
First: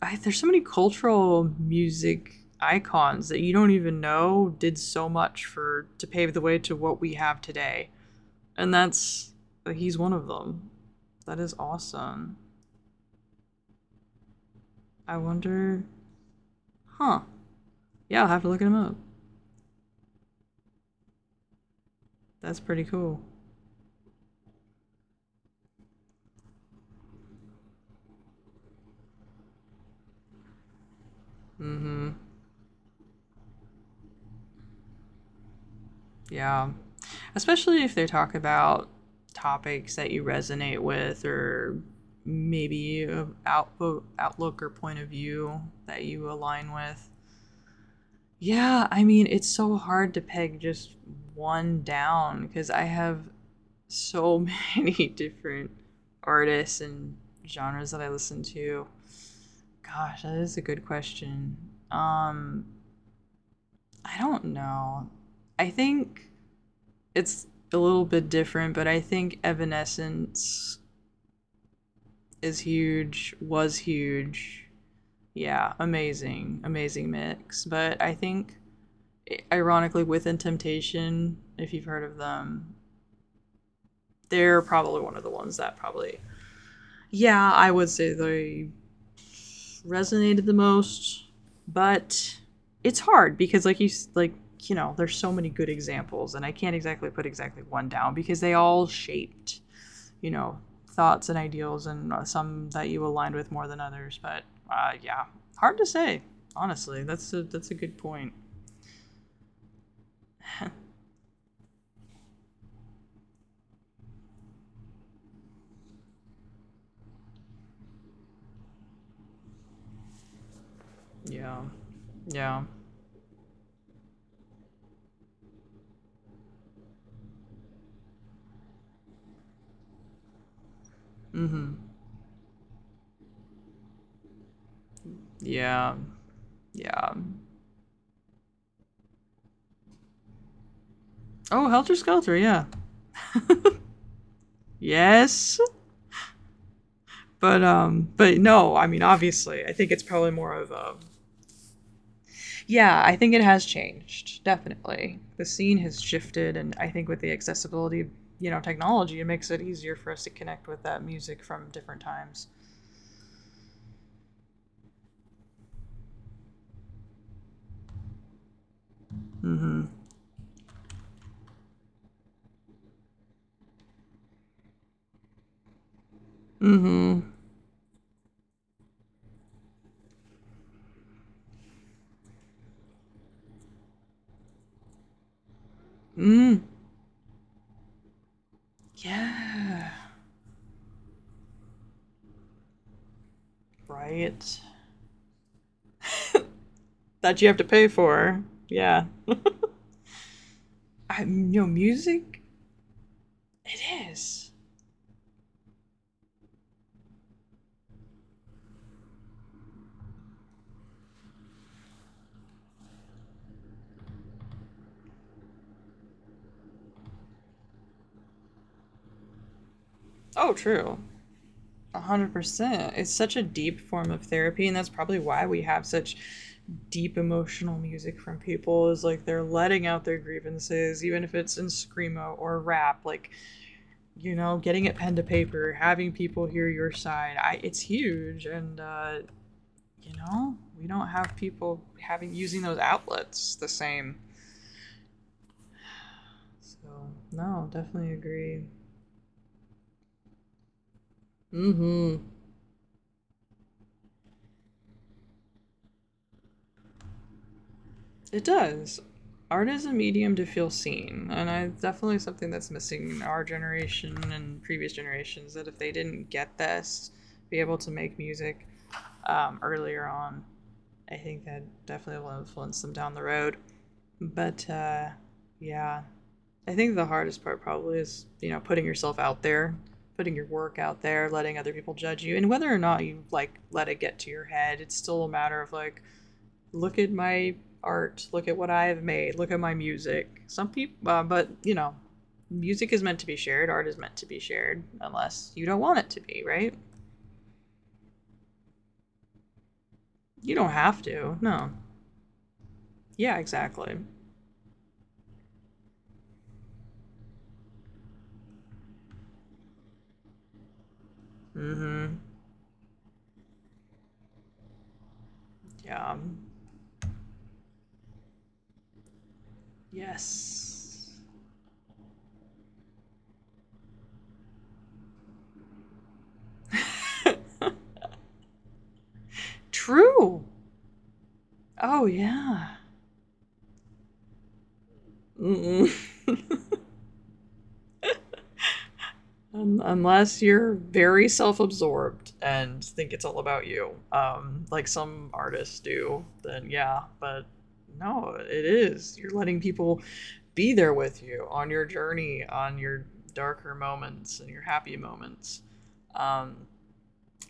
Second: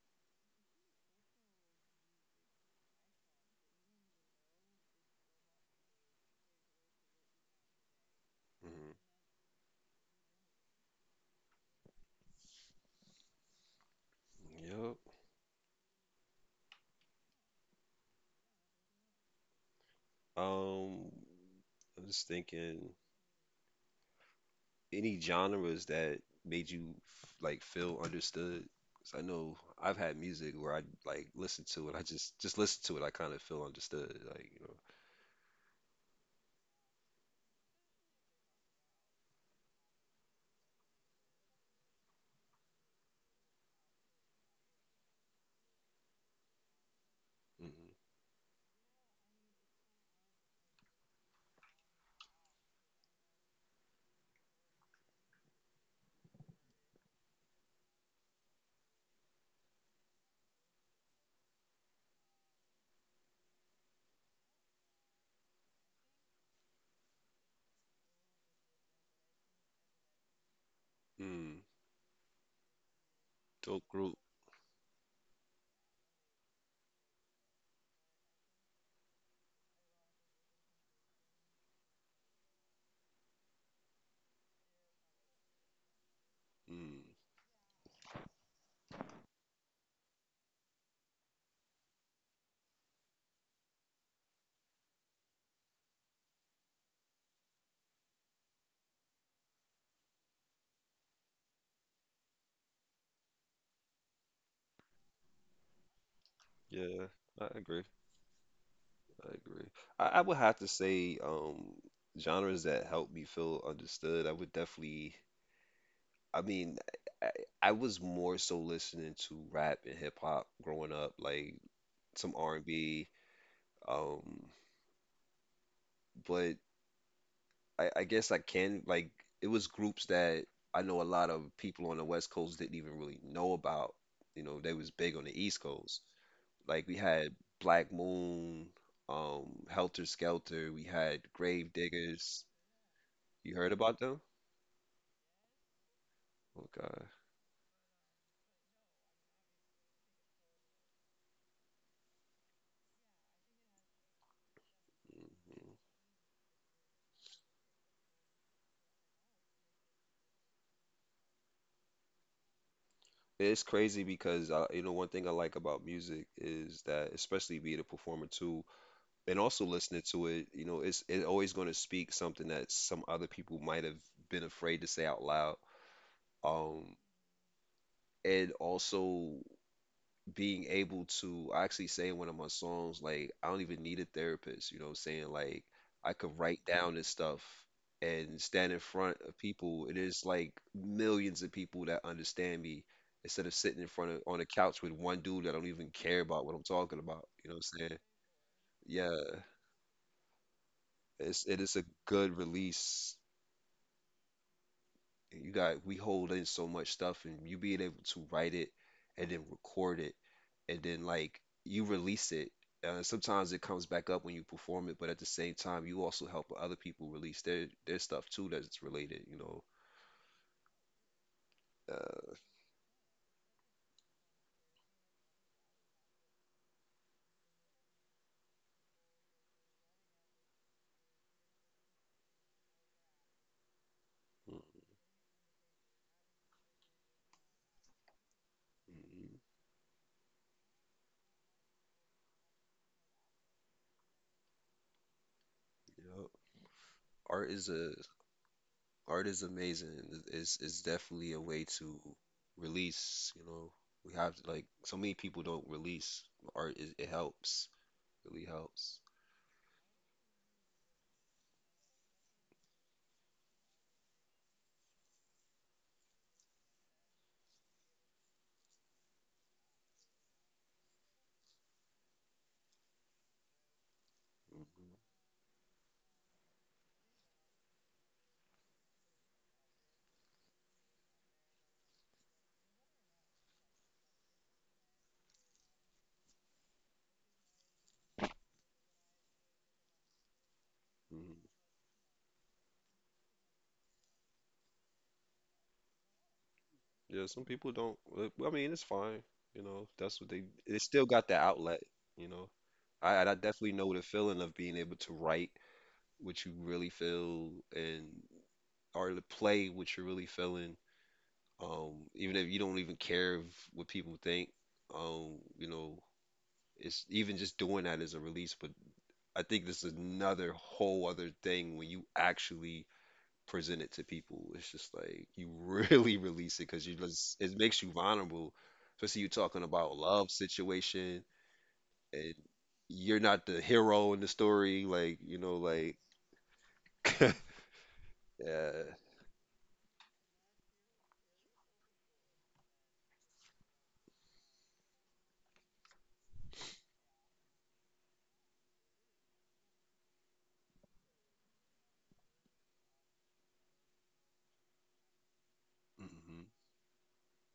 Speaker 1: there's so many cultural music icons that you don't even know did so much for to pave the way to what we have today, and
Speaker 2: Mhm.
Speaker 1: that's like, he's one of them. That is awesome. I
Speaker 2: Yep.
Speaker 1: wonder. Huh. Yeah, I'll have to look him up.
Speaker 2: Um, I'm just
Speaker 1: That's pretty
Speaker 2: thinking,
Speaker 1: cool.
Speaker 2: any genres that made you like feel understood? 'Cause I know I've had music where I like listen to it. I
Speaker 1: Mm-hmm.
Speaker 2: Just listen to it. I kind of feel understood. Like you know,
Speaker 1: Yeah. Especially if they talk about topics that you resonate with or maybe a outlook or point of view that you align with. Yeah, I mean, it's so hard to peg just one down because I have so many different artists and genres that I listen to. Gosh, that is a good question. Um, I don't know. I think it's a little bit different, but I think Evanescence
Speaker 2: mm, mm,
Speaker 1: is huge, was
Speaker 2: dope group.
Speaker 1: huge. Yeah, amazing, amazing mix. But I think, ironically, Within Temptation, if you've heard of them, they're probably one of the ones that probably,
Speaker 2: Mm,
Speaker 1: yeah, I would say they resonated the most. But it's hard because, like you know, there's so many good examples, and I can't exactly put exactly one down because they all shaped, you know, thoughts and ideals and some that you aligned with more than others. But yeah, hard to say. Honestly,
Speaker 2: yeah,
Speaker 1: that's a
Speaker 2: I
Speaker 1: that's a
Speaker 2: agree.
Speaker 1: good point.
Speaker 2: I agree. I would have to say genres that help me feel understood. I would definitely. I mean, I, I was more so listening to rap and hip hop growing up, like
Speaker 1: Yeah,
Speaker 2: some R
Speaker 1: yeah,
Speaker 2: and B. Um, but I guess I can like it was groups that I know a lot of
Speaker 1: mm-hmm.
Speaker 2: people on the West Coast didn't even really know about. You know, they was big on the East
Speaker 1: Yeah,
Speaker 2: Coast. Like we
Speaker 1: yeah.
Speaker 2: had Black Moon, Helter Skelter, we had
Speaker 1: Oh,
Speaker 2: Grave
Speaker 1: Helter Skelter,
Speaker 2: Diggers.
Speaker 1: yeah,
Speaker 2: You heard about them?
Speaker 1: yes.
Speaker 2: Okay.
Speaker 1: But no, I mean, obviously, I think it's probably more of a, yeah, I think it has changed, definitely. The
Speaker 2: Mhm.
Speaker 1: scene has shifted, and I think with the accessibility, you know, technology, it makes it easier for us to connect with that music from different times.
Speaker 2: It's crazy because you know, one thing I like about music is that, especially being a performer too, and also
Speaker 1: Mm-hmm.
Speaker 2: listening to it, you know, it's always going to speak something that some other people might have been afraid to say out loud. Um,
Speaker 1: Mm-hmm.
Speaker 2: and also being able to. I actually say in one of my songs, like, I don't even need a therapist, you know what I'm saying? Like, I could write
Speaker 1: Mm.
Speaker 2: down this stuff and stand in front of people,
Speaker 1: Yeah.
Speaker 2: and there's like millions of people that understand me instead of sitting in front of on a
Speaker 1: Right.
Speaker 2: couch with one dude that don't even care about what I'm talking about.
Speaker 1: That
Speaker 2: You
Speaker 1: you
Speaker 2: know
Speaker 1: have
Speaker 2: what
Speaker 1: to
Speaker 2: I'm
Speaker 1: pay
Speaker 2: saying?
Speaker 1: for. Yeah.
Speaker 2: Yeah.
Speaker 1: I you
Speaker 2: It
Speaker 1: know
Speaker 2: is a good
Speaker 1: music.
Speaker 2: release.
Speaker 1: It is.
Speaker 2: And you got, we hold in so much stuff, and you being able to write it and then record it and then like you release it, sometimes it comes back up when you perform it, but at the same time you also help other people release their stuff too that's related, you know.
Speaker 1: Oh, true. A
Speaker 2: uh,
Speaker 1: hundred percent. It's such a deep form of therapy, and that's probably why we have such deep emotional music from people. Is like they're letting out their grievances, even if it's in screamo or rap. Like,
Speaker 2: mm,
Speaker 1: getting it pen to paper, having people hear your side. I. It's huge, and
Speaker 2: mm,
Speaker 1: you know, we don't have people having using those outlets the same.
Speaker 2: you know,
Speaker 1: So
Speaker 2: art
Speaker 1: no,
Speaker 2: is a
Speaker 1: definitely agree.
Speaker 2: art is amazing. It's definitely a way to
Speaker 1: Mm-hmm.
Speaker 2: release, you know. We have like so many people don't release. It helps, really
Speaker 1: It
Speaker 2: helps.
Speaker 1: does. Art is a medium to feel seen, and I definitely something that's missing in our generation and previous generations. That if they didn't get this, be able to make music earlier on, I think that definitely will influence them down the road. But yeah, I think the hardest part probably is, you know, putting yourself out there, putting your work out there, letting other people judge you. And whether or not you like let it get to your head, it's still a matter of like, look at my art, look at what I have made, look at my music. Some people, but
Speaker 2: Hmm.
Speaker 1: you know, music is meant to be shared, art is meant to be shared, unless you don't want it to be, right?
Speaker 2: Yeah, some people don't. Uh, I mean, it's fine. You know, if that's what they.
Speaker 1: You don't
Speaker 2: They
Speaker 1: have
Speaker 2: still got the
Speaker 1: to. No.
Speaker 2: outlet. You know, I
Speaker 1: Yeah,
Speaker 2: definitely know
Speaker 1: exactly.
Speaker 2: the feeling of being able to write what you really feel, and or to play what you're really feeling.
Speaker 1: Mm-hmm.
Speaker 2: Even if you don't even care if, what people think. You know,
Speaker 1: Yeah.
Speaker 2: it's even just doing that is a release. But I think this is another whole
Speaker 1: Yes.
Speaker 2: other thing when you actually present it to people. It's just like you really release it because you just it makes you vulnerable, especially you talking about love
Speaker 1: True.
Speaker 2: situation,
Speaker 1: Oh
Speaker 2: and
Speaker 1: yeah.
Speaker 2: you're not the hero in the story. Like you know,
Speaker 1: Mm-mm.
Speaker 2: like yeah.
Speaker 1: Unless you're very self-absorbed and think it's all about you, like some artists do, then yeah. But no, it is. You're letting people be there with you on your journey, on your darker moments and your happy moments.
Speaker 2: Hmm.
Speaker 1: Um,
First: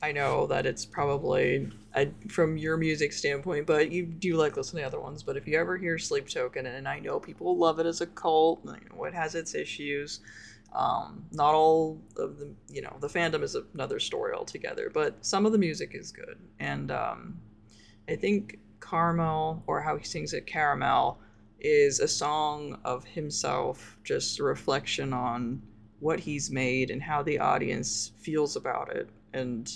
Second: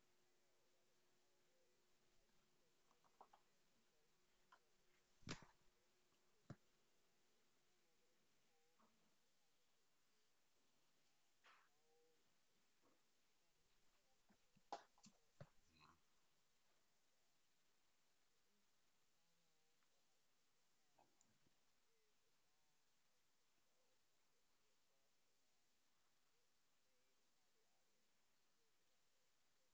Speaker 1: I know that it's probably from your music standpoint, but you do like listening to other ones. But if you ever hear Sleep Token, and I know people love it as a cult, and I know it has its issues. Not all of the, you know, the fandom is another story altogether, but some of the music is good. And I think "Caramel," or how he sings it, Caramel, is a song of himself, just a reflection on what he's made and how the audience feels about it. And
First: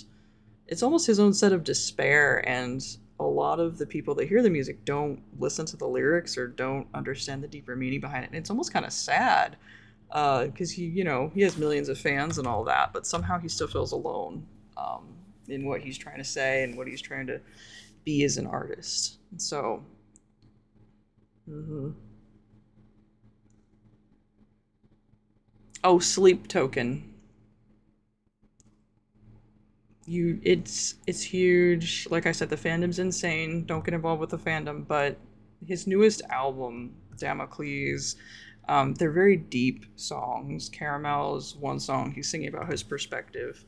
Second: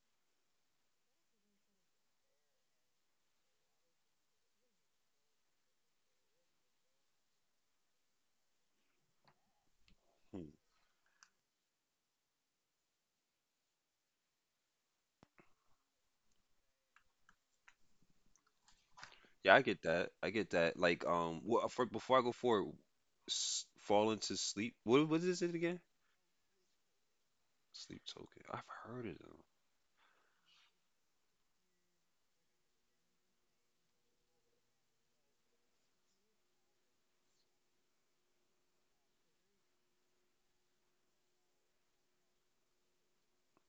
Speaker 1: it's almost his own set of despair, and a lot of the people that hear the music don't listen to the lyrics or don't understand the deeper meaning behind it, and it's almost kind of sad because he, you know, he has millions of fans and all that but somehow he still feels alone, um, in what he's trying to say and what he's trying to be as an artist.
Speaker 2: Yeah, I get
Speaker 1: So
Speaker 2: that. I get that. Like,
Speaker 1: mhm.
Speaker 2: before I go forward, s fall into sleep. What is it again?
Speaker 1: Oh, Sleep Token.
Speaker 2: Sleep token. I've heard of them.
Speaker 1: You, it's huge. Like I said, the fandom's insane. Don't get involved with the fandom, but his newest album, Damocles, they're very deep songs. Caramel is one song he's singing about his perspective.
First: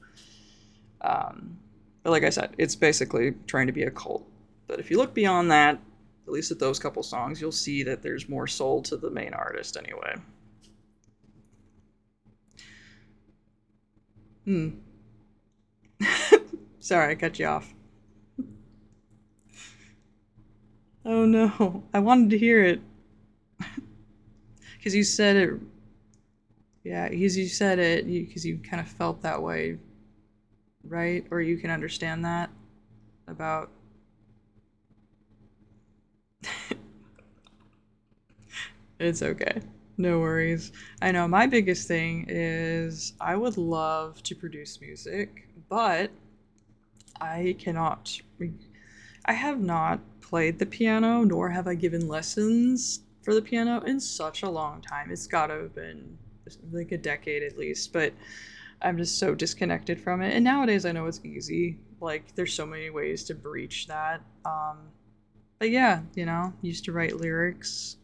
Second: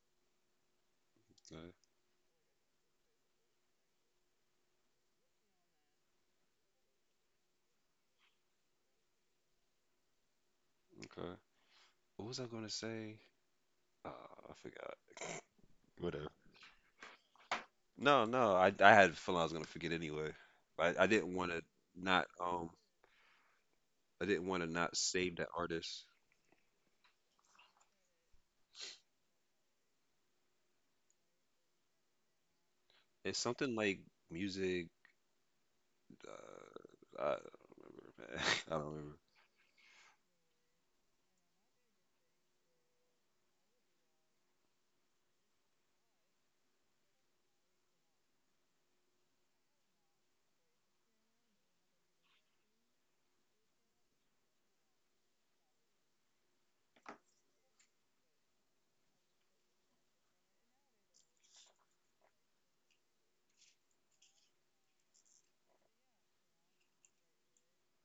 Speaker 1: Um, but like I said, it's basically trying to be a cult. But if you look beyond that, at least at those couple songs, you'll see that there's more soul to the main artist anyway.
Speaker 2: Okay, okay. What was I gonna say? I
Speaker 1: Hmm.
Speaker 2: forgot. Whatever.
Speaker 1: Sorry, I cut you off.
Speaker 2: No, no, I had a feeling I was gonna forget anyway. But I
Speaker 1: Oh
Speaker 2: didn't want to
Speaker 1: no, I
Speaker 2: not
Speaker 1: wanted to hear it
Speaker 2: I didn't want to
Speaker 1: because
Speaker 2: not
Speaker 1: you
Speaker 2: save
Speaker 1: said
Speaker 2: that
Speaker 1: it.
Speaker 2: artist.
Speaker 1: Yeah, because you said it because you kind of felt that way, right? Or you can understand that
Speaker 2: It's
Speaker 1: about
Speaker 2: something like music. Uh, I don't remember. Man. I don't remember.
Speaker 1: it's okay. No worries. I know my biggest thing is I would love to produce music, but I cannot I have not played the piano, nor have I given lessons for the piano in such a long time. It's gotta have been like a decade at least, but I'm just so disconnected from it. And nowadays I know it's easy. Like there's so many ways to breach that. But yeah, you know, used to write lyrics,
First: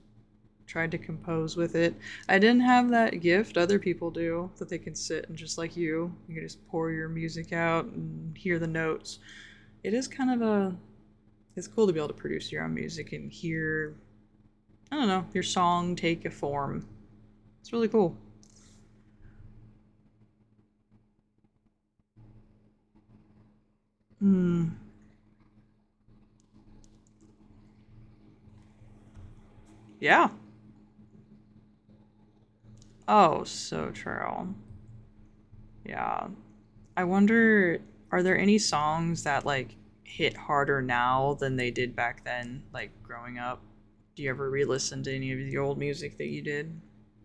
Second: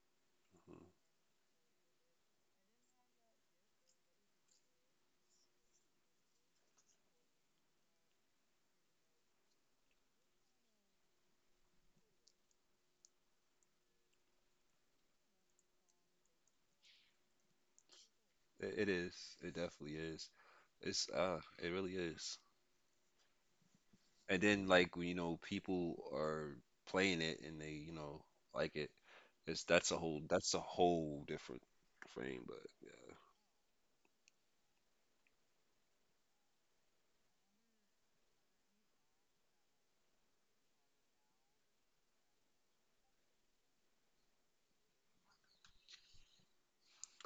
Speaker 1: tried to compose with it. I didn't have that gift other people do that they can sit and just like you can just pour your music out and hear the notes. It is kind of a it's cool to be able to produce your own music and hear I don't know your song take a form. It's really cool.
Speaker 2: It is. It definitely is. It's it really is. And then
Speaker 1: Hmm.
Speaker 2: like when, you know, people are playing it and they you know like it. It's
Speaker 1: Yeah.
Speaker 2: that's a whole different frame. But
Speaker 1: Oh, so true. Yeah. I wonder, are there any songs that like hit harder now than they did back then? Like growing up, do you ever re-listen to any of the old music that you did?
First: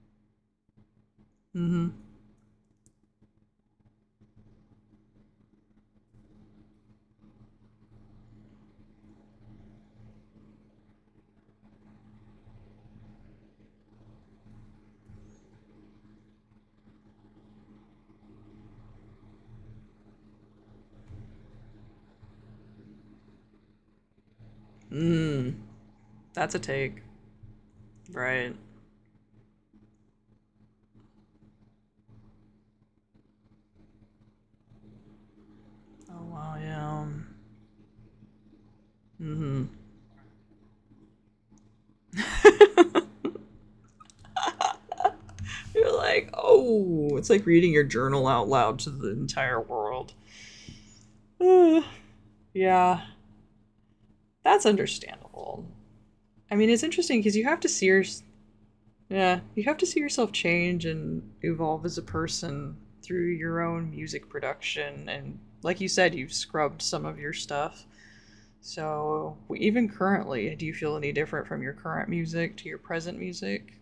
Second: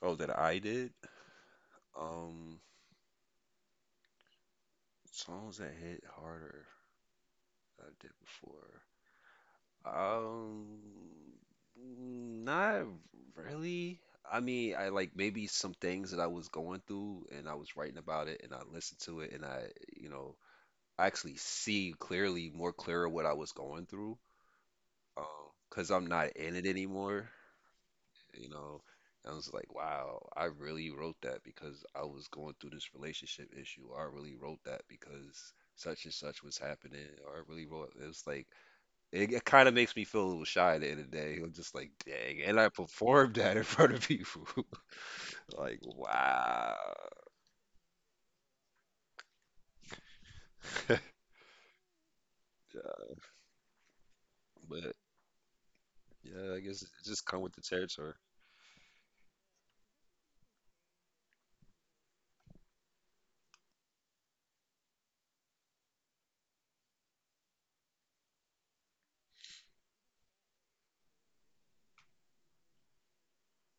Speaker 2: oh, that I did.
Speaker 1: Mm-hmm.
Speaker 2: Um, songs that hit harder. I did before. Um, not really. I mean, I like maybe some things that I was going through and I was writing about it and I listened to it and you know, I actually see clearly, more clearer what I was going through. Um,
Speaker 1: Mm.
Speaker 2: because I'm not
Speaker 1: That's
Speaker 2: in
Speaker 1: a
Speaker 2: it
Speaker 1: take,
Speaker 2: anymore, you
Speaker 1: right?
Speaker 2: know. I was like, wow, I really wrote that because I was going through this relationship issue. I really wrote that because such and
Speaker 1: Oh
Speaker 2: such was
Speaker 1: wow,
Speaker 2: happening.
Speaker 1: yeah.
Speaker 2: Or I really wrote it was like it
Speaker 1: Mm-hmm.
Speaker 2: kind of makes me feel a little shy at the end of the day. I'm just like, dang. And I performed that in front of people. Like,
Speaker 1: You're like,
Speaker 2: wow.
Speaker 1: oh, it's like reading your journal out loud to the entire world. Ugh, yeah, that's
Speaker 2: But
Speaker 1: understandable. I
Speaker 2: yeah, I
Speaker 1: mean, it's
Speaker 2: guess it
Speaker 1: interesting
Speaker 2: just
Speaker 1: because
Speaker 2: come
Speaker 1: you
Speaker 2: with
Speaker 1: have
Speaker 2: the
Speaker 1: to see
Speaker 2: territory.
Speaker 1: yeah, you have to see yourself change and evolve as a person through your own music production. And like you said, you've scrubbed some of your stuff. So even currently, do you feel any different from your current music to your present music,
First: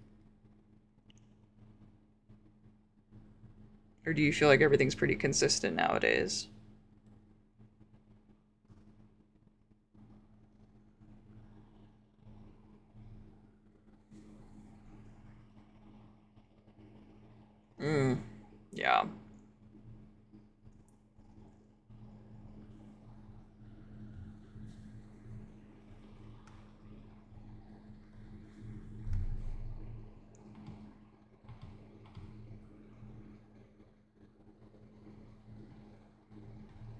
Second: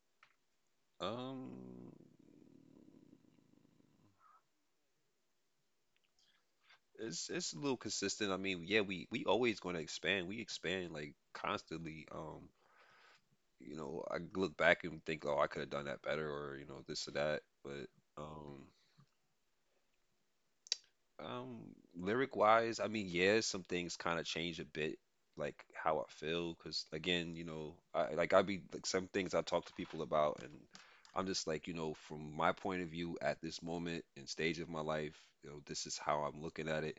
Speaker 2: Um,
Speaker 1: or do you feel like everything's pretty consistent nowadays?
Speaker 2: it's a little consistent. I mean, yeah, we always going to expand. We expand like constantly. I look back and think, oh, I could have done that better, or you know, this or that. But
Speaker 1: Mm,
Speaker 2: um,
Speaker 1: yeah.
Speaker 2: Lyric wise, I mean, yeah, some things kind of change a bit, like how I feel, because again, you know, I like I be like some things I talk to people about, and I'm just like, you know, from my point of view at this moment and stage of my life, you know, this is how I'm looking at it.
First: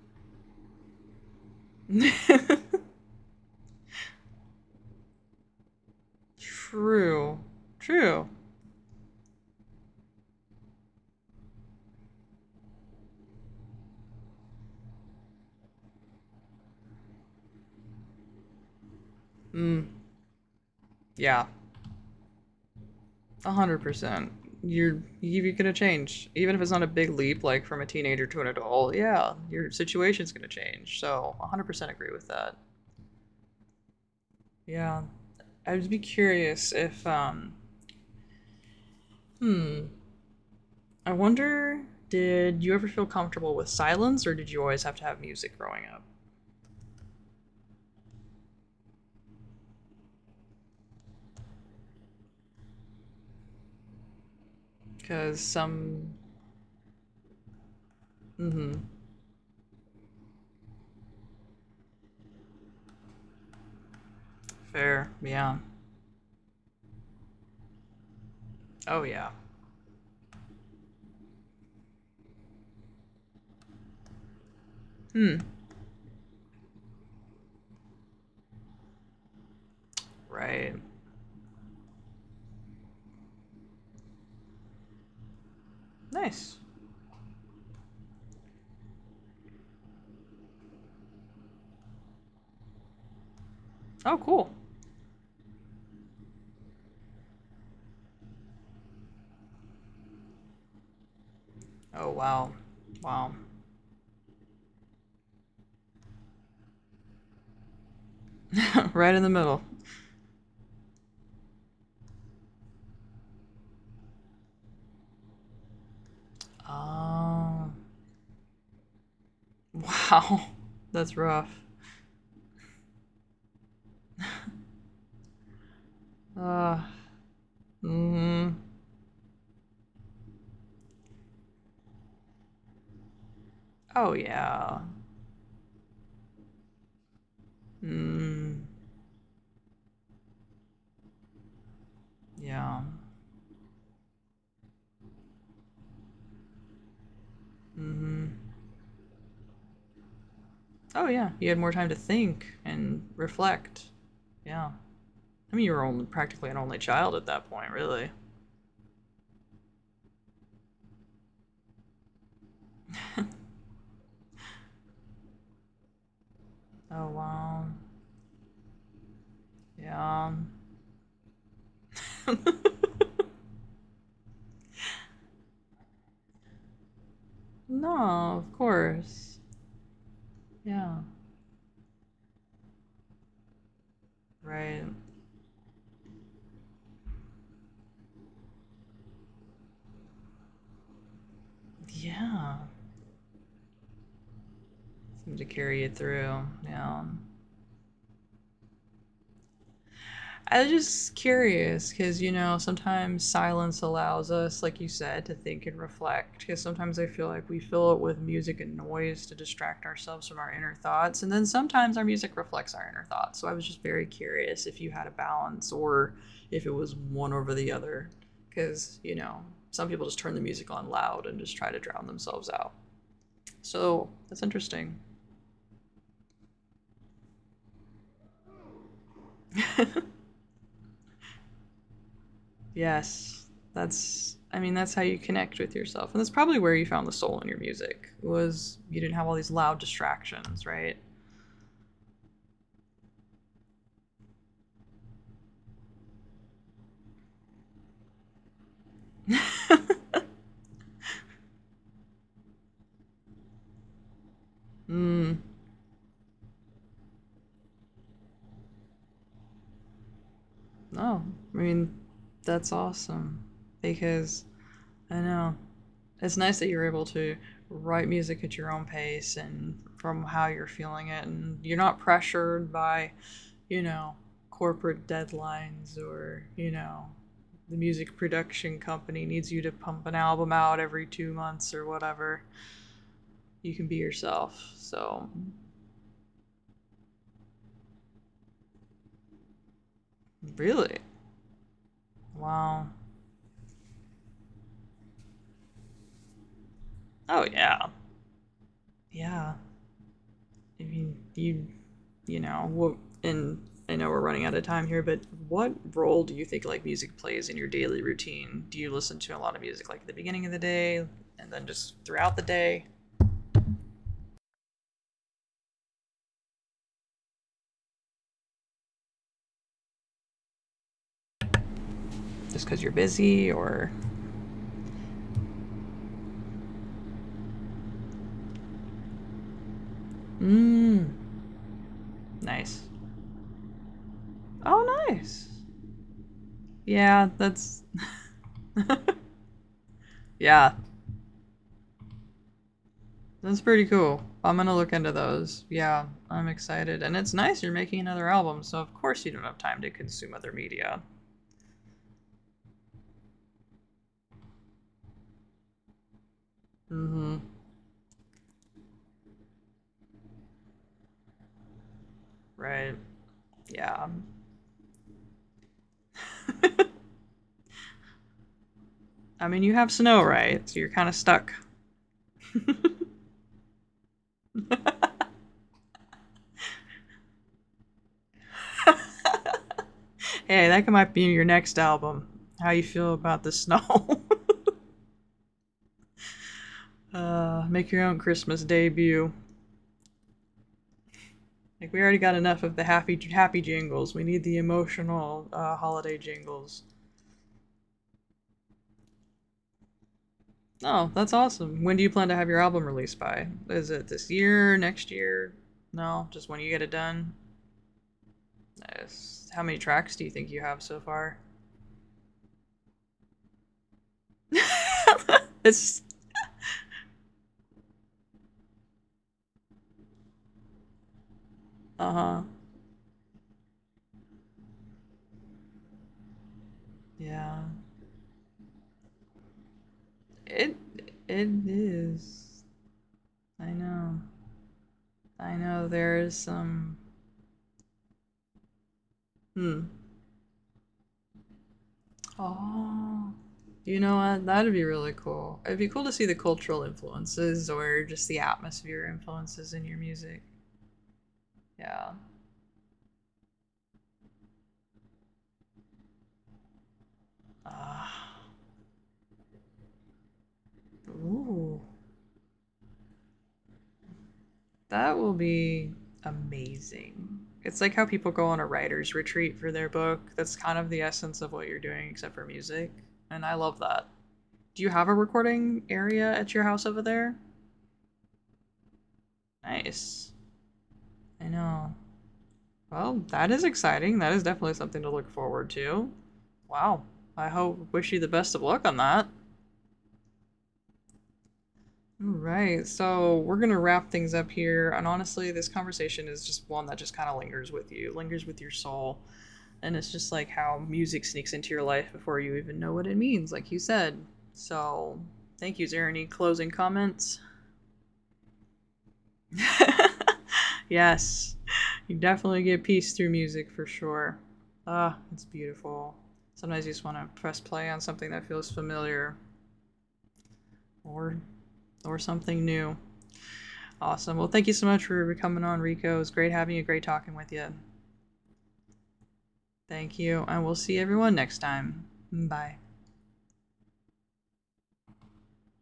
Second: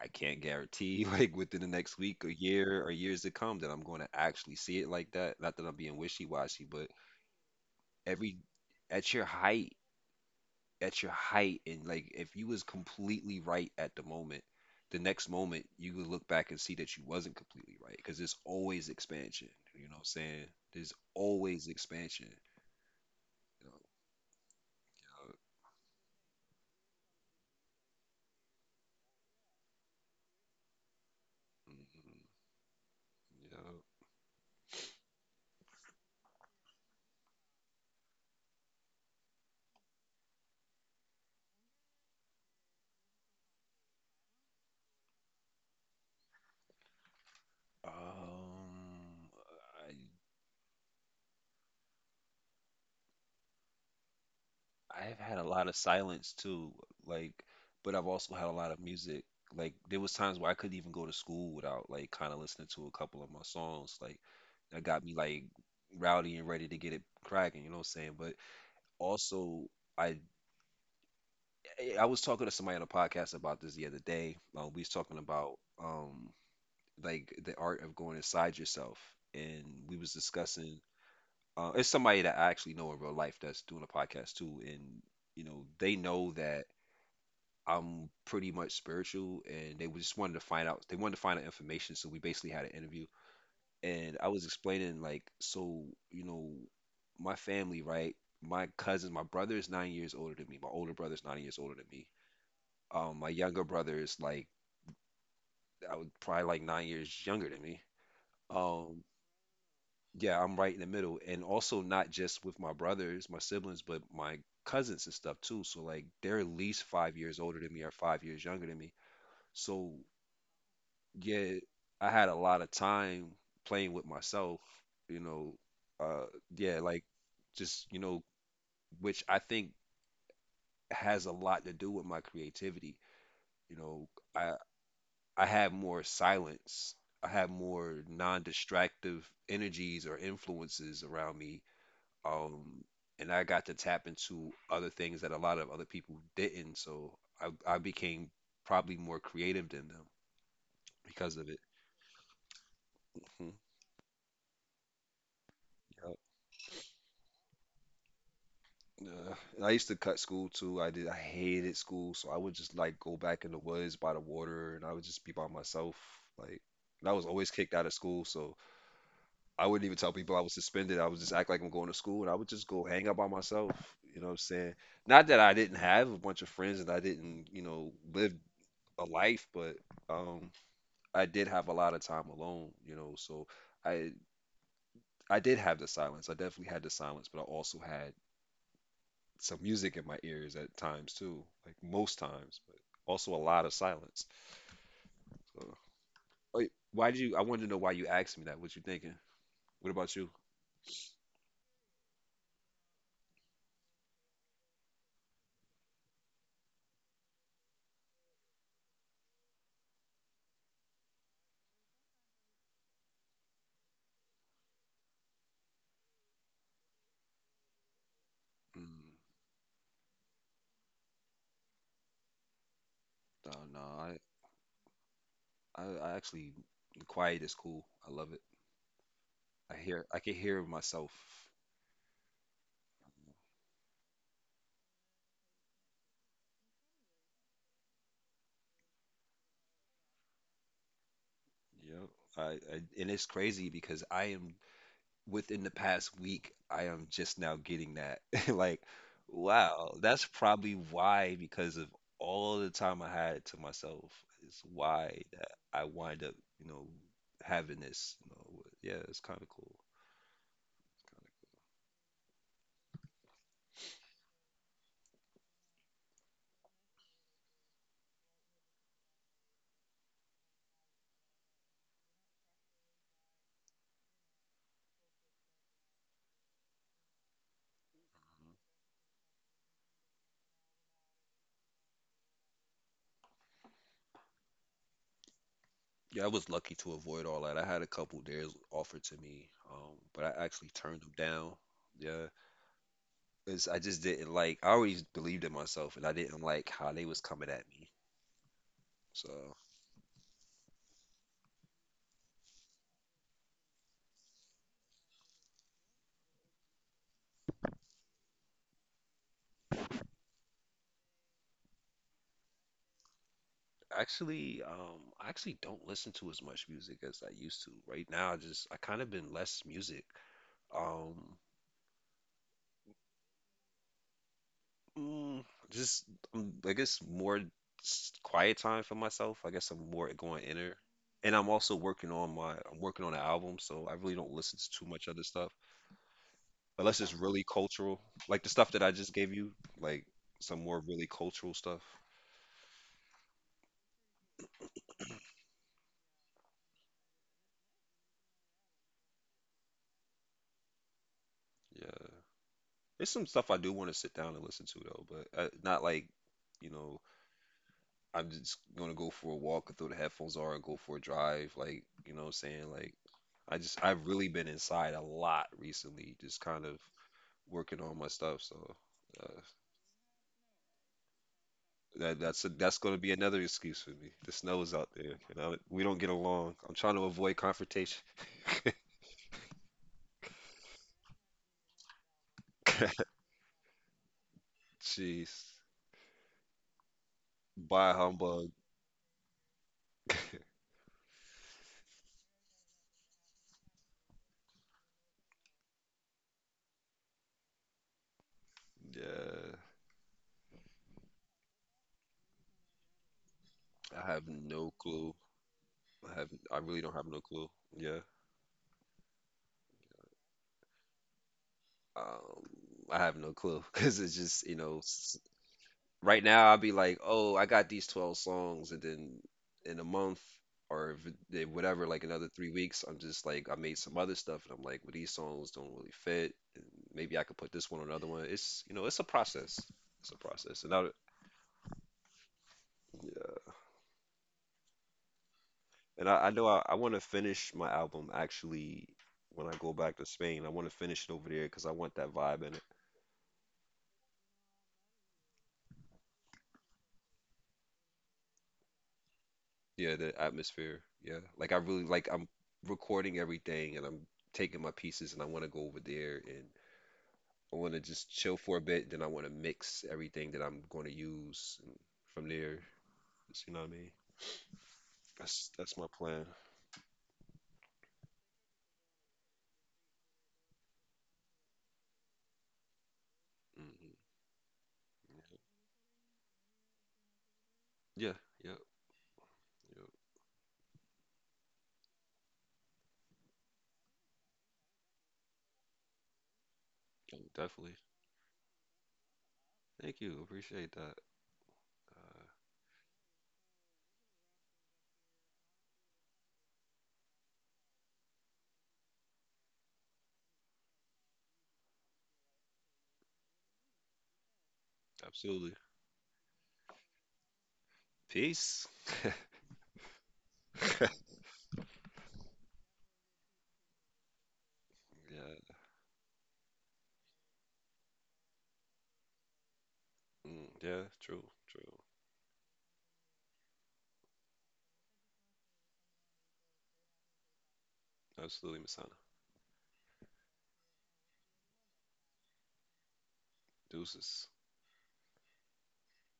Speaker 2: I can't guarantee like within the next week or year or years to come that I'm going to actually see it like that. Not that I'm being wishy-washy, but
Speaker 1: True. True.
Speaker 2: every at your height at your height and like if you was completely right at the moment, the next moment you would look back and see that you wasn't completely right because there's always expansion. You
Speaker 1: Mm,
Speaker 2: know what I'm saying? There's
Speaker 1: yeah.
Speaker 2: always expansion.
Speaker 1: A
Speaker 2: You know,
Speaker 1: hundred percent. You're gonna change, even if it's not a big leap, like from a teenager to an adult. Yeah, your situation's gonna change. So, 100% agree with that.
Speaker 2: you know,
Speaker 1: Yeah, I'd be curious if hmm, I wonder, did you ever feel comfortable with silence, or did you always have to have music growing up?
Speaker 2: mhm, Um, I've had
Speaker 1: Because
Speaker 2: a lot of
Speaker 1: some,
Speaker 2: silence too, like, but I've also had a lot
Speaker 1: mm-hmm,
Speaker 2: of music. Like, there was times where I couldn't even go to school without like kind of listening to a couple of my songs. Like, that got
Speaker 1: fair,
Speaker 2: me like
Speaker 1: yeah.
Speaker 2: rowdy and ready to get it cracking. You know what I'm saying? But
Speaker 1: Oh yeah.
Speaker 2: also, I I was talking to somebody on a podcast about this the other day. We was talking
Speaker 1: Hmm.
Speaker 2: about um like the art of going inside yourself, and we was
Speaker 1: Right.
Speaker 2: discussing. It's somebody that I actually know in real life that's doing a podcast too, and you know they know
Speaker 1: Nice.
Speaker 2: that I'm pretty much spiritual, and they just wanted to find out. They wanted to find out information, so we basically had an interview. And
Speaker 1: Oh,
Speaker 2: I was
Speaker 1: cool.
Speaker 2: explaining, like, so you know, my family, right? My cousins, my brother is 9 years older than me. My older brother is 9 years older than me.
Speaker 1: Oh wow,
Speaker 2: My
Speaker 1: wow,
Speaker 2: younger brother is like, I would probably like 9 years younger than me. Um,
Speaker 1: right in the middle.
Speaker 2: yeah, I'm right in the middle, and also not just with my brothers, my siblings, but my cousins and stuff too. So like, they're at least 5 years older
Speaker 1: Oh
Speaker 2: than me or 5 years younger than me. So
Speaker 1: wow, that's rough.
Speaker 2: yet I had a lot of time playing with myself, you know, uh, yeah,
Speaker 1: Uh,
Speaker 2: like just, you know,
Speaker 1: mm,
Speaker 2: which I think has a lot to do with my creativity. You know,
Speaker 1: oh
Speaker 2: I
Speaker 1: yeah,
Speaker 2: I have more silence. I have more
Speaker 1: mm,
Speaker 2: non-distractive energies or influences around me.
Speaker 1: yeah.
Speaker 2: Um, and I got to tap into other things that a lot of other people didn't. So I
Speaker 1: Hmm.
Speaker 2: became probably more creative than them
Speaker 1: Oh yeah,
Speaker 2: because of
Speaker 1: you had
Speaker 2: it.
Speaker 1: more time to think and
Speaker 2: Mhm.
Speaker 1: reflect. Yeah, I mean you were only practically an only child at that point, really.
Speaker 2: And I used to cut school too. I did. I hated school, so I would just like go back in the woods by the water, and I would just be by myself. Like,
Speaker 1: Oh
Speaker 2: and I was always
Speaker 1: wow,
Speaker 2: kicked out of school, so I wouldn't even tell
Speaker 1: yeah.
Speaker 2: people I was suspended. I would just act like I'm going to school, and I would just go hang out by myself. You know what I'm saying? Not that I didn't have a bunch of friends and I didn't, you know, live
Speaker 1: No, of
Speaker 2: a
Speaker 1: course.
Speaker 2: life, but um,
Speaker 1: Yeah.
Speaker 2: I did have a lot of time alone. You know, so I
Speaker 1: Right.
Speaker 2: I did have the silence. I definitely had the silence, but I also had some music in my ears at times too, like most
Speaker 1: Yeah.
Speaker 2: times, but also a lot of silence.
Speaker 1: Seem to
Speaker 2: So,
Speaker 1: carry you through.
Speaker 2: wait,
Speaker 1: Yeah.
Speaker 2: why did you? I wanted to know why you asked me that. What you thinking? What about you?
Speaker 1: I was just curious because you know sometimes silence allows us, like you said, to think and reflect. Because sometimes I feel like we fill it with music and noise to distract ourselves from our inner thoughts, and then sometimes our music reflects our inner thoughts. So I was just very curious if you had a balance or if it was one over the other. Because
Speaker 2: Mm,
Speaker 1: some people just turn the music on loud and just try to drown themselves out.
Speaker 2: no, no,
Speaker 1: So that's interesting.
Speaker 2: I actually the quiet is cool. I love it. I can hear myself.
Speaker 1: Yes. That's I mean that's how you connect with yourself. And that's probably where you found the soul in your music. Was you didn't have all these loud distractions, right?
Speaker 2: You and it's crazy because I am within the past week, I am just now getting that. Like, wow, that's probably why, because of all the time I had to myself, is why
Speaker 1: mm,
Speaker 2: that I wind up, you know, having this. You know, yeah, it's kind of cool.
Speaker 1: no. I mean that's awesome because I know it's nice that you're able to write music at your own pace and from how you're feeling it and you're not pressured by you know, corporate deadlines or, the music production company needs you to pump an album out every 2 months or whatever. You can be yourself. So,
Speaker 2: Yeah, I was lucky to avoid all that. I had a couple dares offered to me, but I actually turned
Speaker 1: really?
Speaker 2: them down. Yeah,
Speaker 1: Wow.
Speaker 2: because I just didn't like. I always believed in myself, and I didn't like how they was coming
Speaker 1: Oh,
Speaker 2: at me.
Speaker 1: yeah.
Speaker 2: So.
Speaker 1: Yeah. I mean, you know, and I know we're running out of time here, but what role do you think like music plays in your daily routine? Do you listen to a lot of music like at the beginning of the day and then just throughout the day
Speaker 2: Actually, I actually don't listen to as much music as I used to. Right now, I kind of been less music. Um,
Speaker 1: just because you're busy or?
Speaker 2: mm, just I guess more quiet time for myself. I guess I'm more going inner,
Speaker 1: Mm.
Speaker 2: and I'm also working on my I'm
Speaker 1: Nice.
Speaker 2: working on an album, so I really don't listen to too much
Speaker 1: Oh,
Speaker 2: other stuff
Speaker 1: nice.
Speaker 2: unless it's
Speaker 1: Yeah,
Speaker 2: really
Speaker 1: that's
Speaker 2: cultural, like the stuff that I just gave you, like some more
Speaker 1: yeah,
Speaker 2: really cultural stuff.
Speaker 1: that's pretty cool. I'm gonna look into those. Yeah, I'm excited, and it's nice you're making another album, so of course you don't have time to consume other media.
Speaker 2: Yeah, there's some stuff I do want to sit down and listen to though, but not like you know
Speaker 1: Mm-hmm.
Speaker 2: I'm just gonna go for a walk and throw the headphones on and go for a drive. Like, you know what I'm saying? Like,
Speaker 1: Right.
Speaker 2: I've
Speaker 1: Yeah.
Speaker 2: really been inside a lot recently, just kind of working on my stuff. So uh,
Speaker 1: I mean, you have snow, right? So you're kind of stuck.
Speaker 2: that's gonna be another excuse for me. The snow is out there, and I, we don't get along. I'm trying to avoid confrontation.
Speaker 1: Hey, that might be your next album. How you feel about the snow?
Speaker 2: Jeez, by
Speaker 1: Make your own
Speaker 2: humbug.
Speaker 1: Christmas debut. Like we already got enough of the happy happy jingles. We need the emotional holiday jingles.
Speaker 2: Yeah,
Speaker 1: Oh, that's awesome. When do you plan to have your album released by? Is
Speaker 2: I
Speaker 1: it
Speaker 2: have
Speaker 1: this
Speaker 2: no
Speaker 1: year, next
Speaker 2: clue.
Speaker 1: year? No, just
Speaker 2: I
Speaker 1: when you
Speaker 2: really
Speaker 1: get it
Speaker 2: don't have no
Speaker 1: done.
Speaker 2: clue. Yeah.
Speaker 1: Nice. How many tracks do you think you have so far?
Speaker 2: Um, I have no clue because it's just, you know,
Speaker 1: It's
Speaker 2: right now I'll be like, oh, I got these 12 songs, and then in a month or if whatever, like
Speaker 1: Uh
Speaker 2: another
Speaker 1: huh.
Speaker 2: 3 weeks, I'm just like, I made some other stuff, and I'm like, well, these songs don't really fit. And maybe I could put
Speaker 1: Yeah.
Speaker 2: this one on another one. It's, you know, it's a process. It's a process.
Speaker 1: It it is.
Speaker 2: Yeah.
Speaker 1: I know. I know.
Speaker 2: And
Speaker 1: There
Speaker 2: I
Speaker 1: is
Speaker 2: know I want to
Speaker 1: some.
Speaker 2: finish my album actually when I go
Speaker 1: Hmm.
Speaker 2: back to Spain. I want to finish it over there because I want that vibe in it.
Speaker 1: Oh. You know what? That'd be really cool. It'd be cool to see the cultural influences or just the atmosphere influences in
Speaker 2: Yeah,
Speaker 1: your
Speaker 2: the
Speaker 1: music.
Speaker 2: atmosphere. Yeah. Like I really like
Speaker 1: Yeah.
Speaker 2: I'm recording everything and I'm taking my pieces and I want to go over there and I want to just
Speaker 1: Ah.
Speaker 2: chill for a bit, then I want to mix everything that I'm going to use and
Speaker 1: Ooh,
Speaker 2: from there. Just, you know what I mean?
Speaker 1: that will
Speaker 2: That's my
Speaker 1: be
Speaker 2: plan.
Speaker 1: amazing. It's like how people go on a writer's retreat for their book. That's kind of the essence of what you're doing, except for music. And I love that.
Speaker 2: Hmm
Speaker 1: Do you have a recording area at your house over there?
Speaker 2: Yeah, yeah, yeah,
Speaker 1: Nice. I know. Well, that is exciting. That is definitely something to look forward to. Wow.
Speaker 2: yeah,
Speaker 1: I
Speaker 2: definitely.
Speaker 1: hope wish you the best of luck on that.
Speaker 2: Thank you. Appreciate that. Uh,
Speaker 1: All right. So we're going to wrap things up here. And honestly, this conversation is just one that just kind of lingers with you, lingers with your soul. And it's just like how music sneaks into your life before you even know what it means, like you said. So
Speaker 2: absolutely.
Speaker 1: thank you, Zara. Any closing comments?
Speaker 2: Peace.
Speaker 1: yes. You definitely get peace through music for sure. Ah, it's
Speaker 2: Yeah.
Speaker 1: beautiful. Sometimes you just want to press play on something that feels familiar
Speaker 2: Mm, yeah, true,
Speaker 1: or
Speaker 2: true.
Speaker 1: or something new. Awesome. Well, thank you so much for coming on, Rico. It was great having you, great talking with you.
Speaker 2: Absolutely, Masana.
Speaker 1: Thank you, and we'll see everyone next time. Bye.
Speaker 2: Deuces.